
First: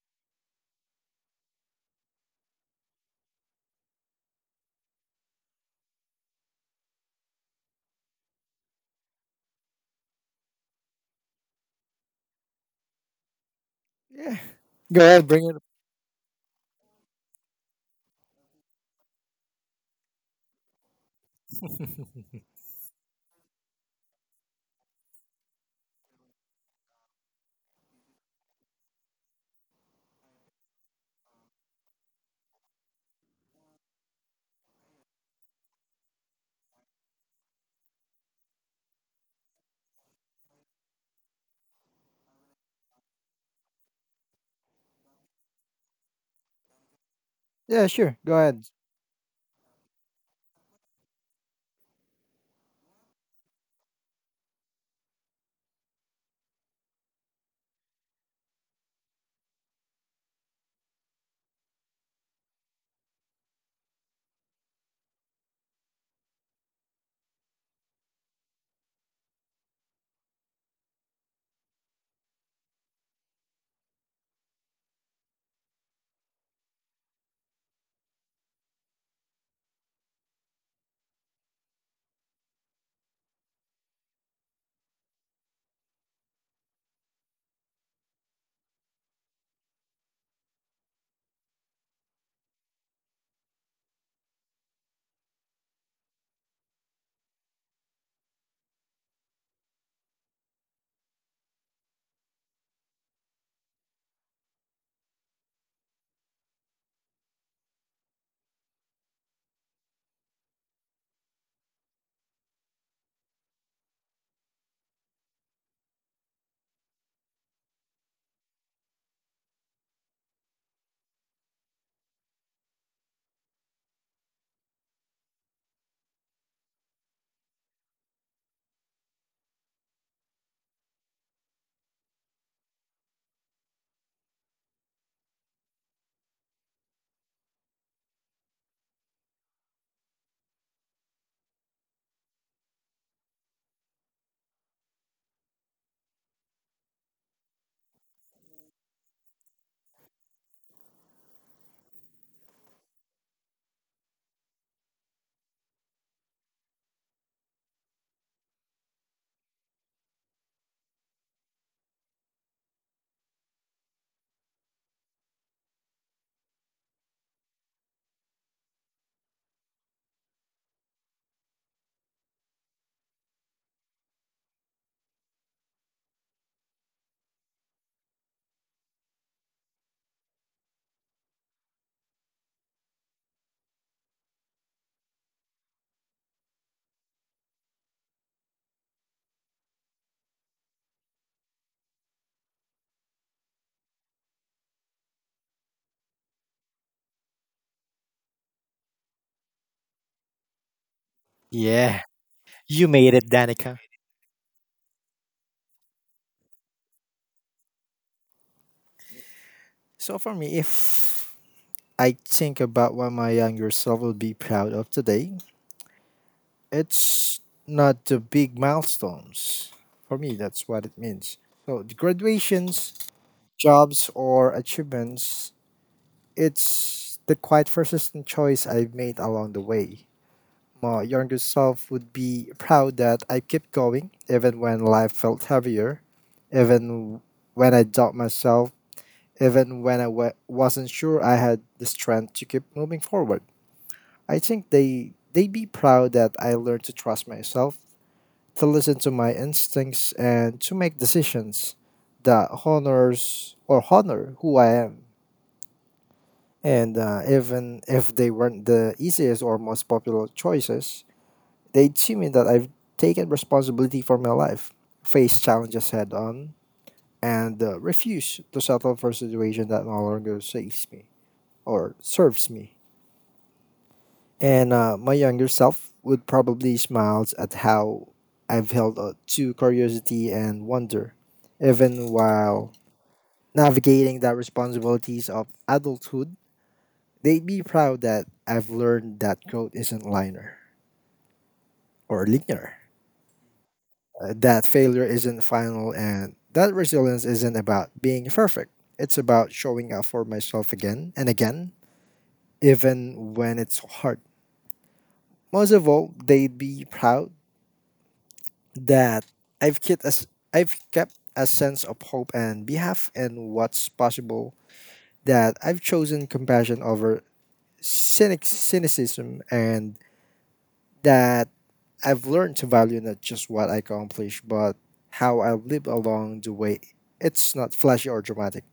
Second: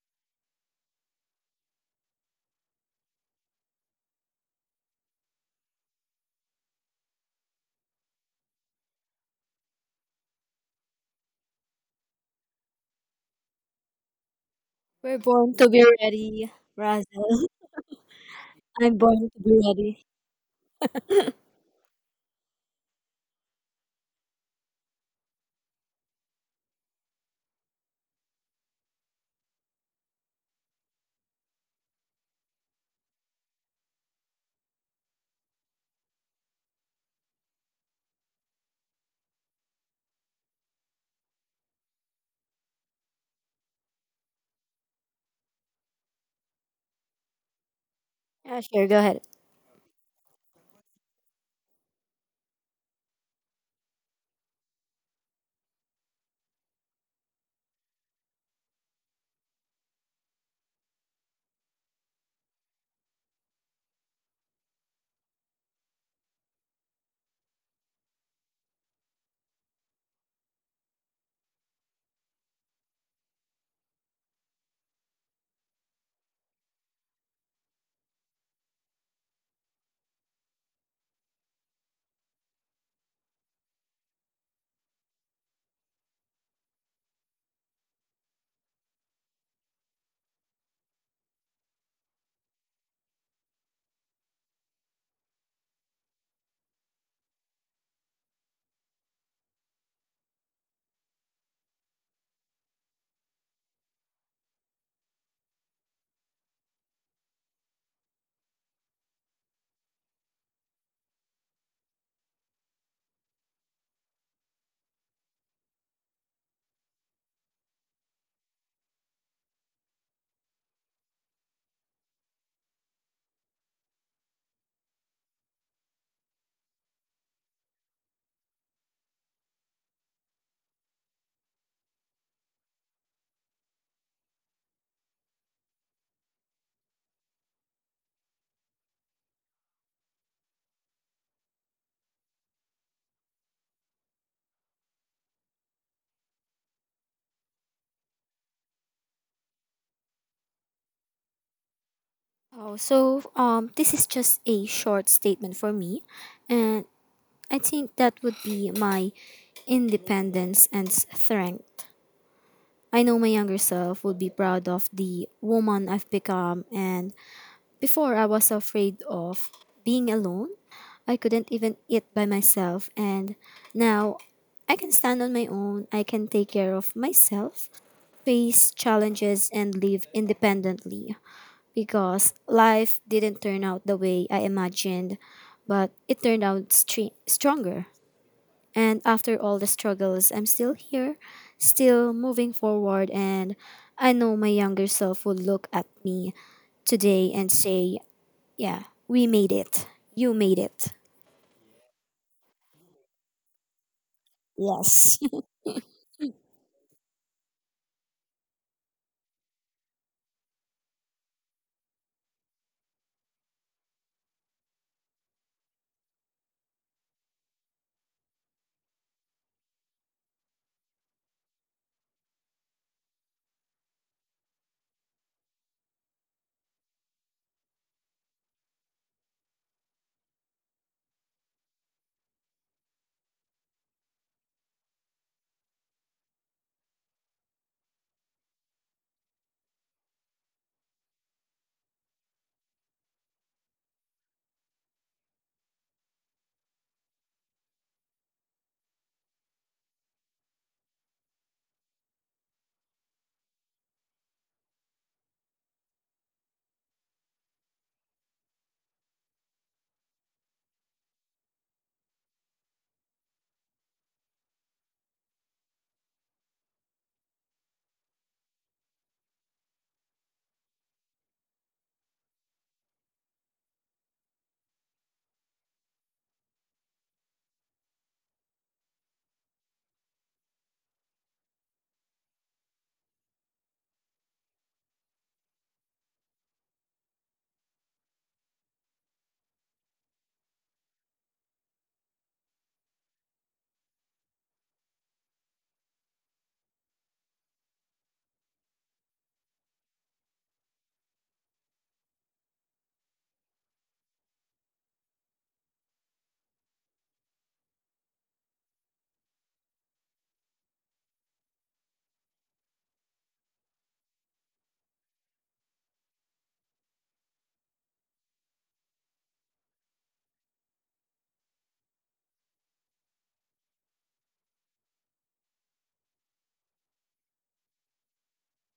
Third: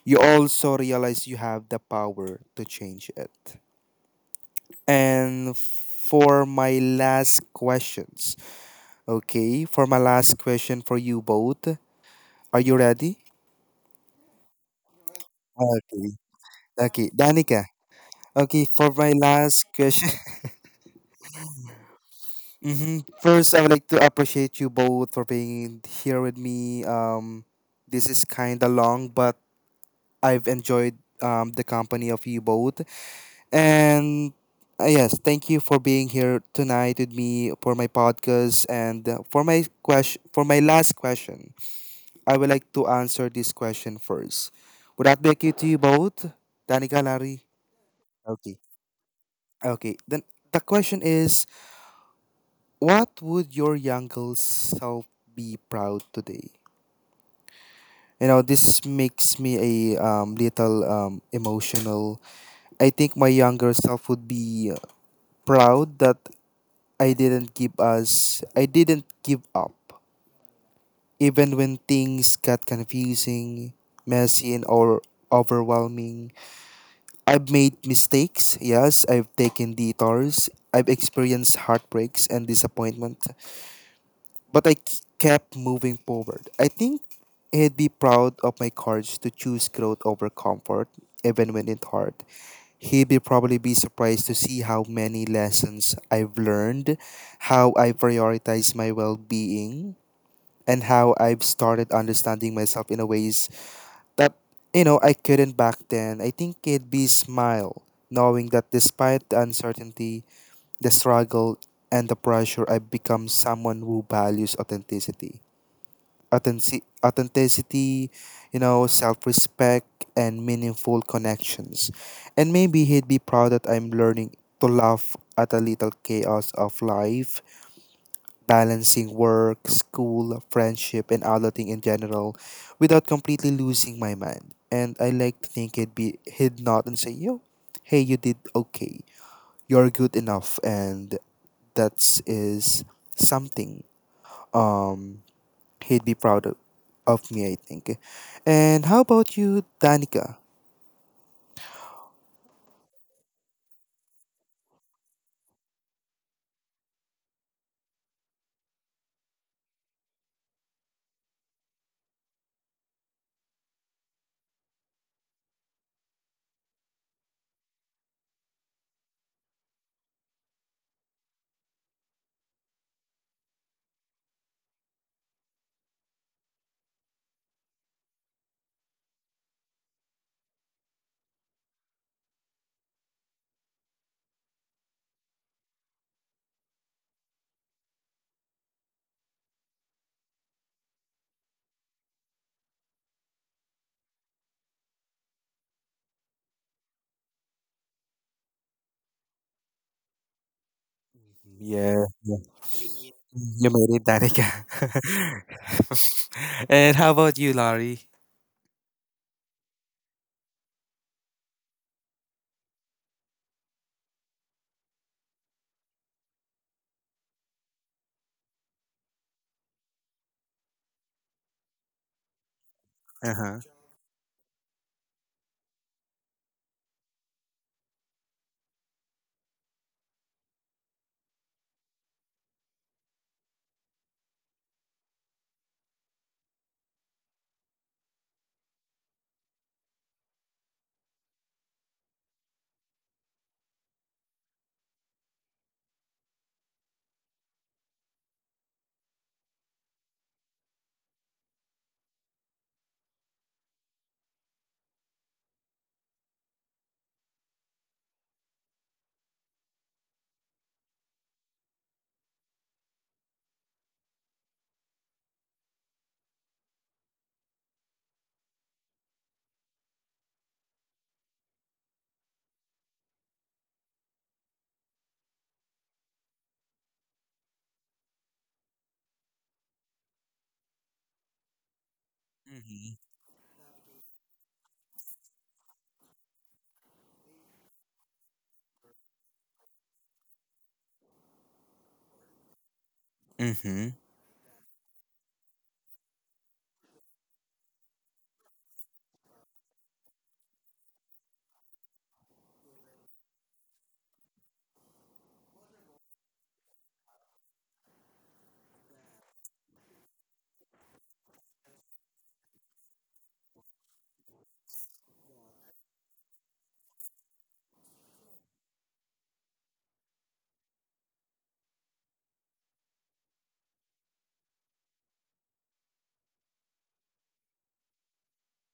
you also realize you have the power to change it. And for my last questions, okay, for my last question for you both, are you ready? Yeah. Go We're ahead, born bring to be Okay. ready, Okay, Razel. *laughs* Danica. Okay, for I'm my born to be last ready. question. it. *laughs* Mm-hmm. First, I would like to appreciate you both for being here with me. This is kind of long, but I've enjoyed the company of you both. And yes, thank you for being here tonight with me for my podcast and, for my question. For my last question, I would like to answer this question first. Would that be okay to you both, Danica, Larry? Yeah, sure. Go Okay. Yeah, ahead. sure, go ahead. Okay. Then the question is, what would your younger self be proud today? You know, this makes me a, little, emotional. I think my younger self would be proud that I didn't give up, even when things got confusing, messy, and or overwhelming. I've made mistakes. Yes, I've taken detours. I've experienced heartbreaks and disappointment. But kept moving forward. I think he'd be proud of my courage to choose growth over comfort, even when it's hard. He'd be probably be surprised to see how many lessons I've learned, how I prioritize my well-being, and how I've started understanding myself in a ways that, you know, I couldn't back then. I think he'd be smile, knowing that despite the uncertainty, the struggle, and the pressure, I've become someone who values authenticity, you know, self respect, and meaningful connections. And maybe he'd be proud that I'm learning to laugh at a little chaos of life, balancing work, school, friendship, and adulting in general without completely losing my mind. And I like to think he'd nod and say, "Yo, hey, you did okay. You're good enough." And that is something. Um, He'd be proud of me, I think. And how about you, Danica? Oh, so this is just a short statement for me, and I think that would be my independence and strength. I know my younger self would be proud of the woman I've become, and before I was afraid of being alone. I couldn't even eat by myself, and now I can stand on my own. I can take care of myself, face challenges, and live independently. Because life didn't turn out the way I imagined, but it turned out stronger. And after all the struggles, I'm still here, still moving forward, and I know my younger self will look at me today and say, yeah, we made it. You made it. Yeah, Yeah, yeah. you made it, You Danica. made it, Danica. Yes. *laughs* And how about you, Larry? So for me, if I think about what my younger self would be proud of today, it's not the big milestones. For me, that's what it means. So the graduations, Uh-huh. jobs, or achievements. It's the quite persistent choice I've made along the way. My younger self would be proud that I kept going, even when life felt heavier, even when I doubt myself, even when I wasn't sure I had the strength to keep moving forward. I think they'd be proud that I learned to trust myself, to listen to my instincts, and to make decisions that honors or honor who I am. And even if they weren't the easiest or most popular choices, they'd see me that I've taken responsibility for my life, faced challenges head on, and refused to settle for a situation that no longer saves me or serves me. And my younger self would probably smile at how I've held to curiosity and wonder, even while Mm-hmm. navigating the responsibilities of adulthood. They'd be proud that I've learned that growth isn't linear or linear, Mm-hmm. That failure isn't final, and that resilience isn't about being perfect. It's about showing up for myself again and again, even when it's hard. Most of all, they'd be proud that I've kept a, s- I've kept a sense of hope and belief in what's possible, that I've chosen compassion over cynicism, and that I've learned to value not just what I accomplish, but how I live along the way. It's not flashy or dramatic,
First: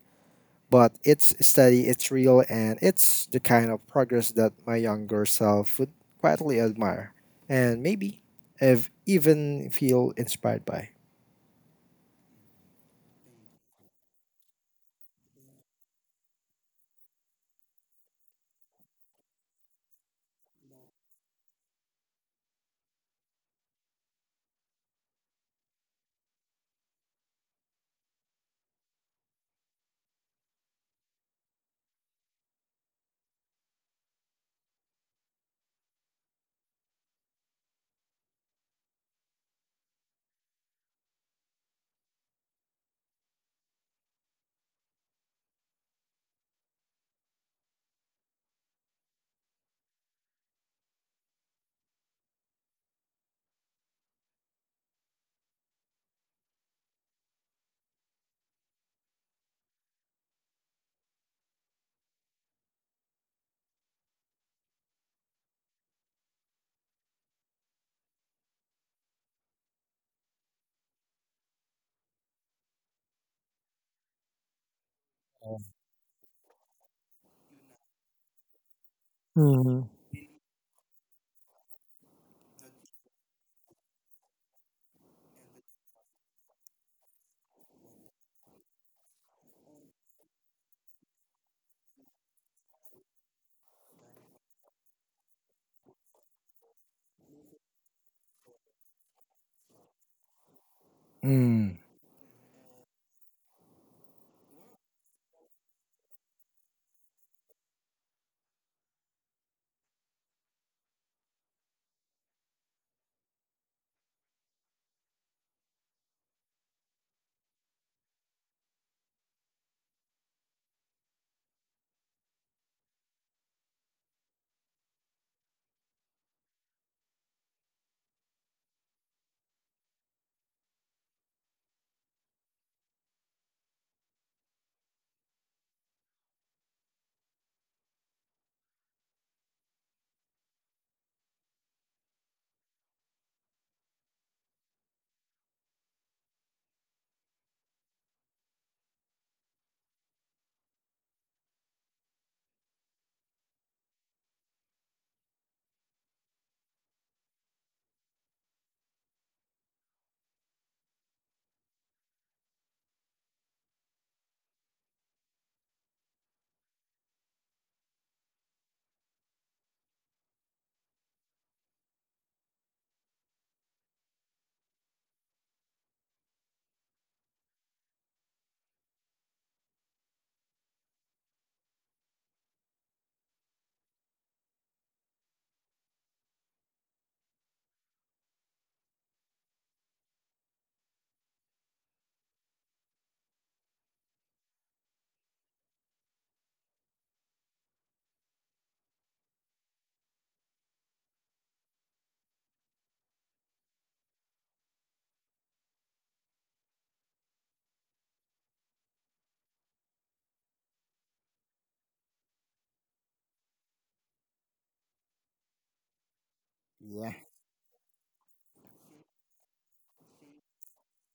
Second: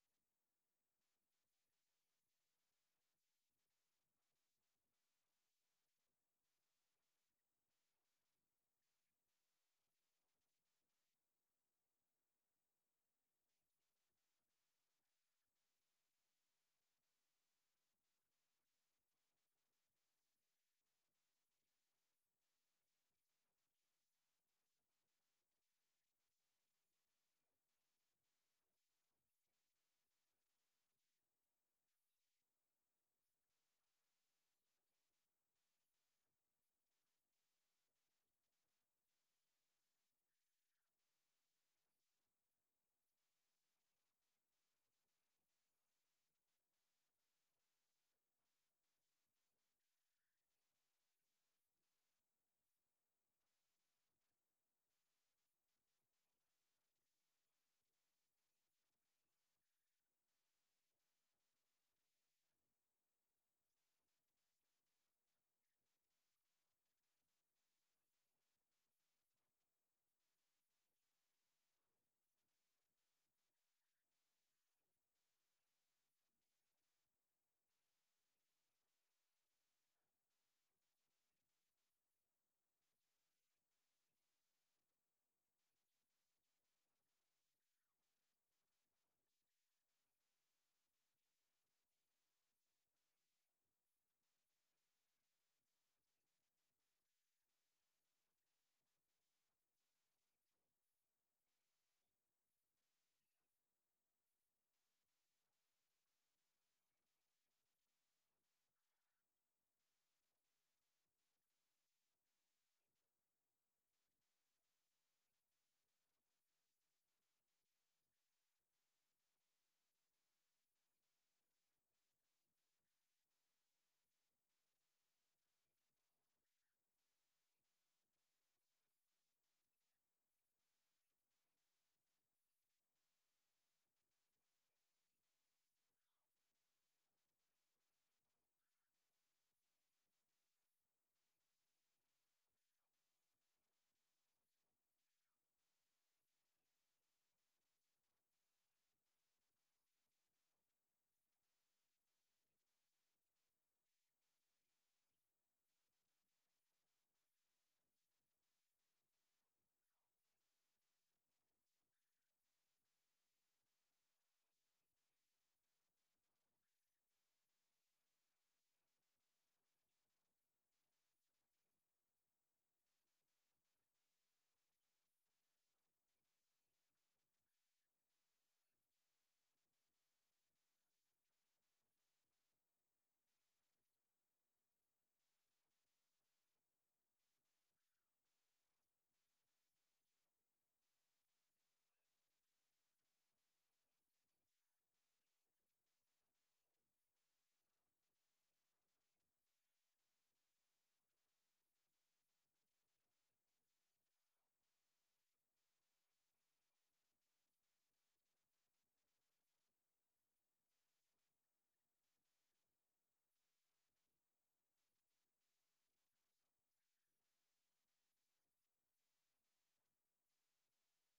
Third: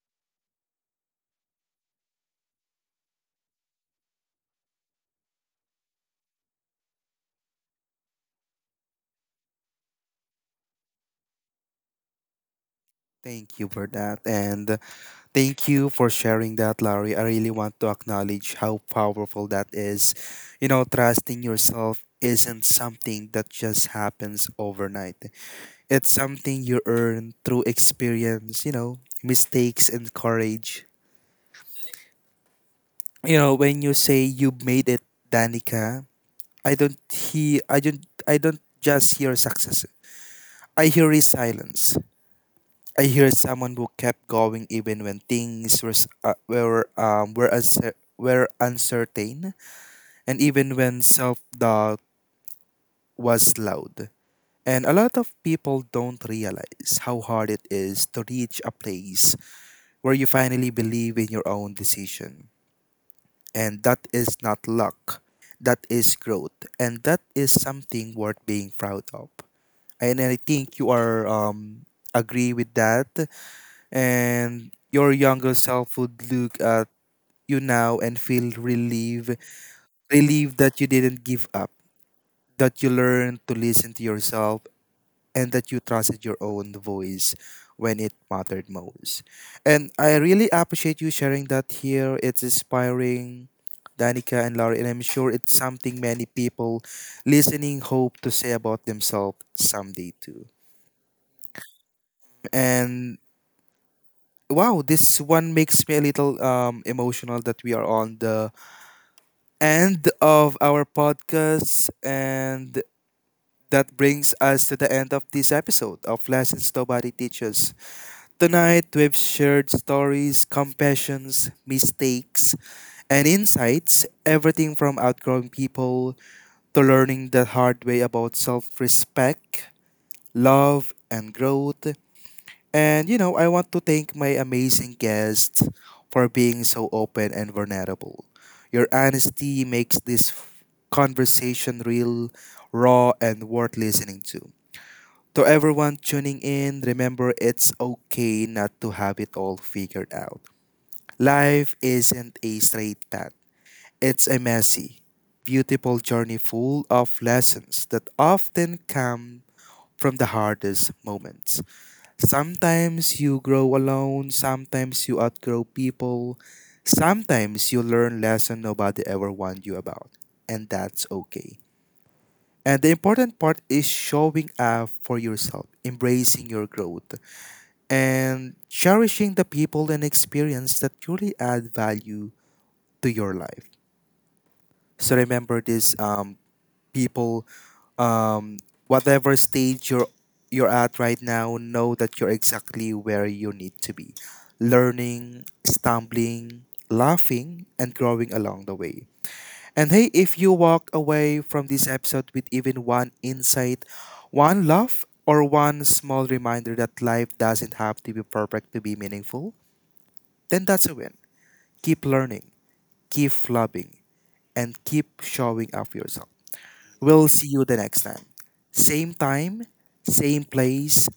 but it's steady, it's real, and it's the kind of progress that my younger self would quietly admire and maybe even feel inspired by. Thank you for that. And thank you for sharing that, Larry. I really want to acknowledge how powerful that is. You know, trusting yourself isn't something that just happens overnight. It's something you earn through experience, you know, mistakes and courage. You know, when you say you made it, Danica, I don't just hear success. I hear resilience. I hear someone who kept going even when things were were uncertain, and even when self-doubt was loud. And a lot of people don't realize how hard it is to reach a place where you finally believe in your own decision. And that is not luck, that is growth, and that is something worth being proud of. And I think you are agree with that, and your younger self would look at you now and feel relieved, Hmm. relieved that you didn't give up, that you learned to listen to yourself and that you trusted your own voice when it mattered most. And I really appreciate you sharing that here. It's inspiring, Danica and Larry, and I'm sure it's something many people listening hope to say about themselves someday too. Mm. And wow, this one makes me a little, emotional, that we are on the end of our podcast, and that brings us to the end of this episode of Lessons Nobody Teaches. Tonight, we've shared stories, compassions, mistakes, and insights everything from outgrowing people to learning the hard way about self respect, love, and growth. And you know, I want to thank my amazing guests for being so open and vulnerable. Your honesty makes this conversation real, raw, and worth listening to. To everyone tuning in, remember it's okay not to have it all figured out. Life isn't a straight path, it's a messy, beautiful journey full of lessons that often come from the hardest moments. Sometimes you grow alone, sometimes you outgrow people, sometimes you learn lessons nobody ever warned you about, and that's okay. And the important part is showing up for yourself, embracing your growth, and cherishing the people and experience that truly add value to your life. So remember this, people, um, whatever stage you're at right now, know that you're exactly where you need to be, learning, stumbling, laughing, and growing along the way. And hey, if you walk away from this episode with even one insight, one laugh, or one small reminder that life doesn't have to be perfect to be meaningful, then that's a win. Keep learning, keep flubbing, and keep showing up for yourself. Yeah. We'll see you the next time. Same time, same place,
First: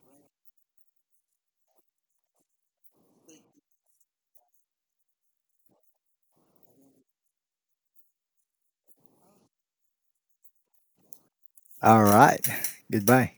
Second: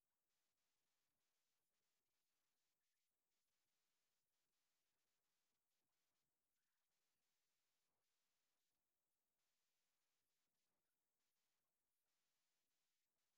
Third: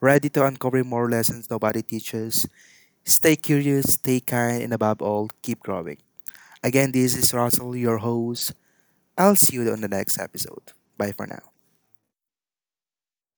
ready to uncover more lessons nobody teaches. Stay curious, stay kind, and above all, keep growing. Again, this is Russell, your host. I'll see you on the next episode. Bye for now. All right. Goodbye.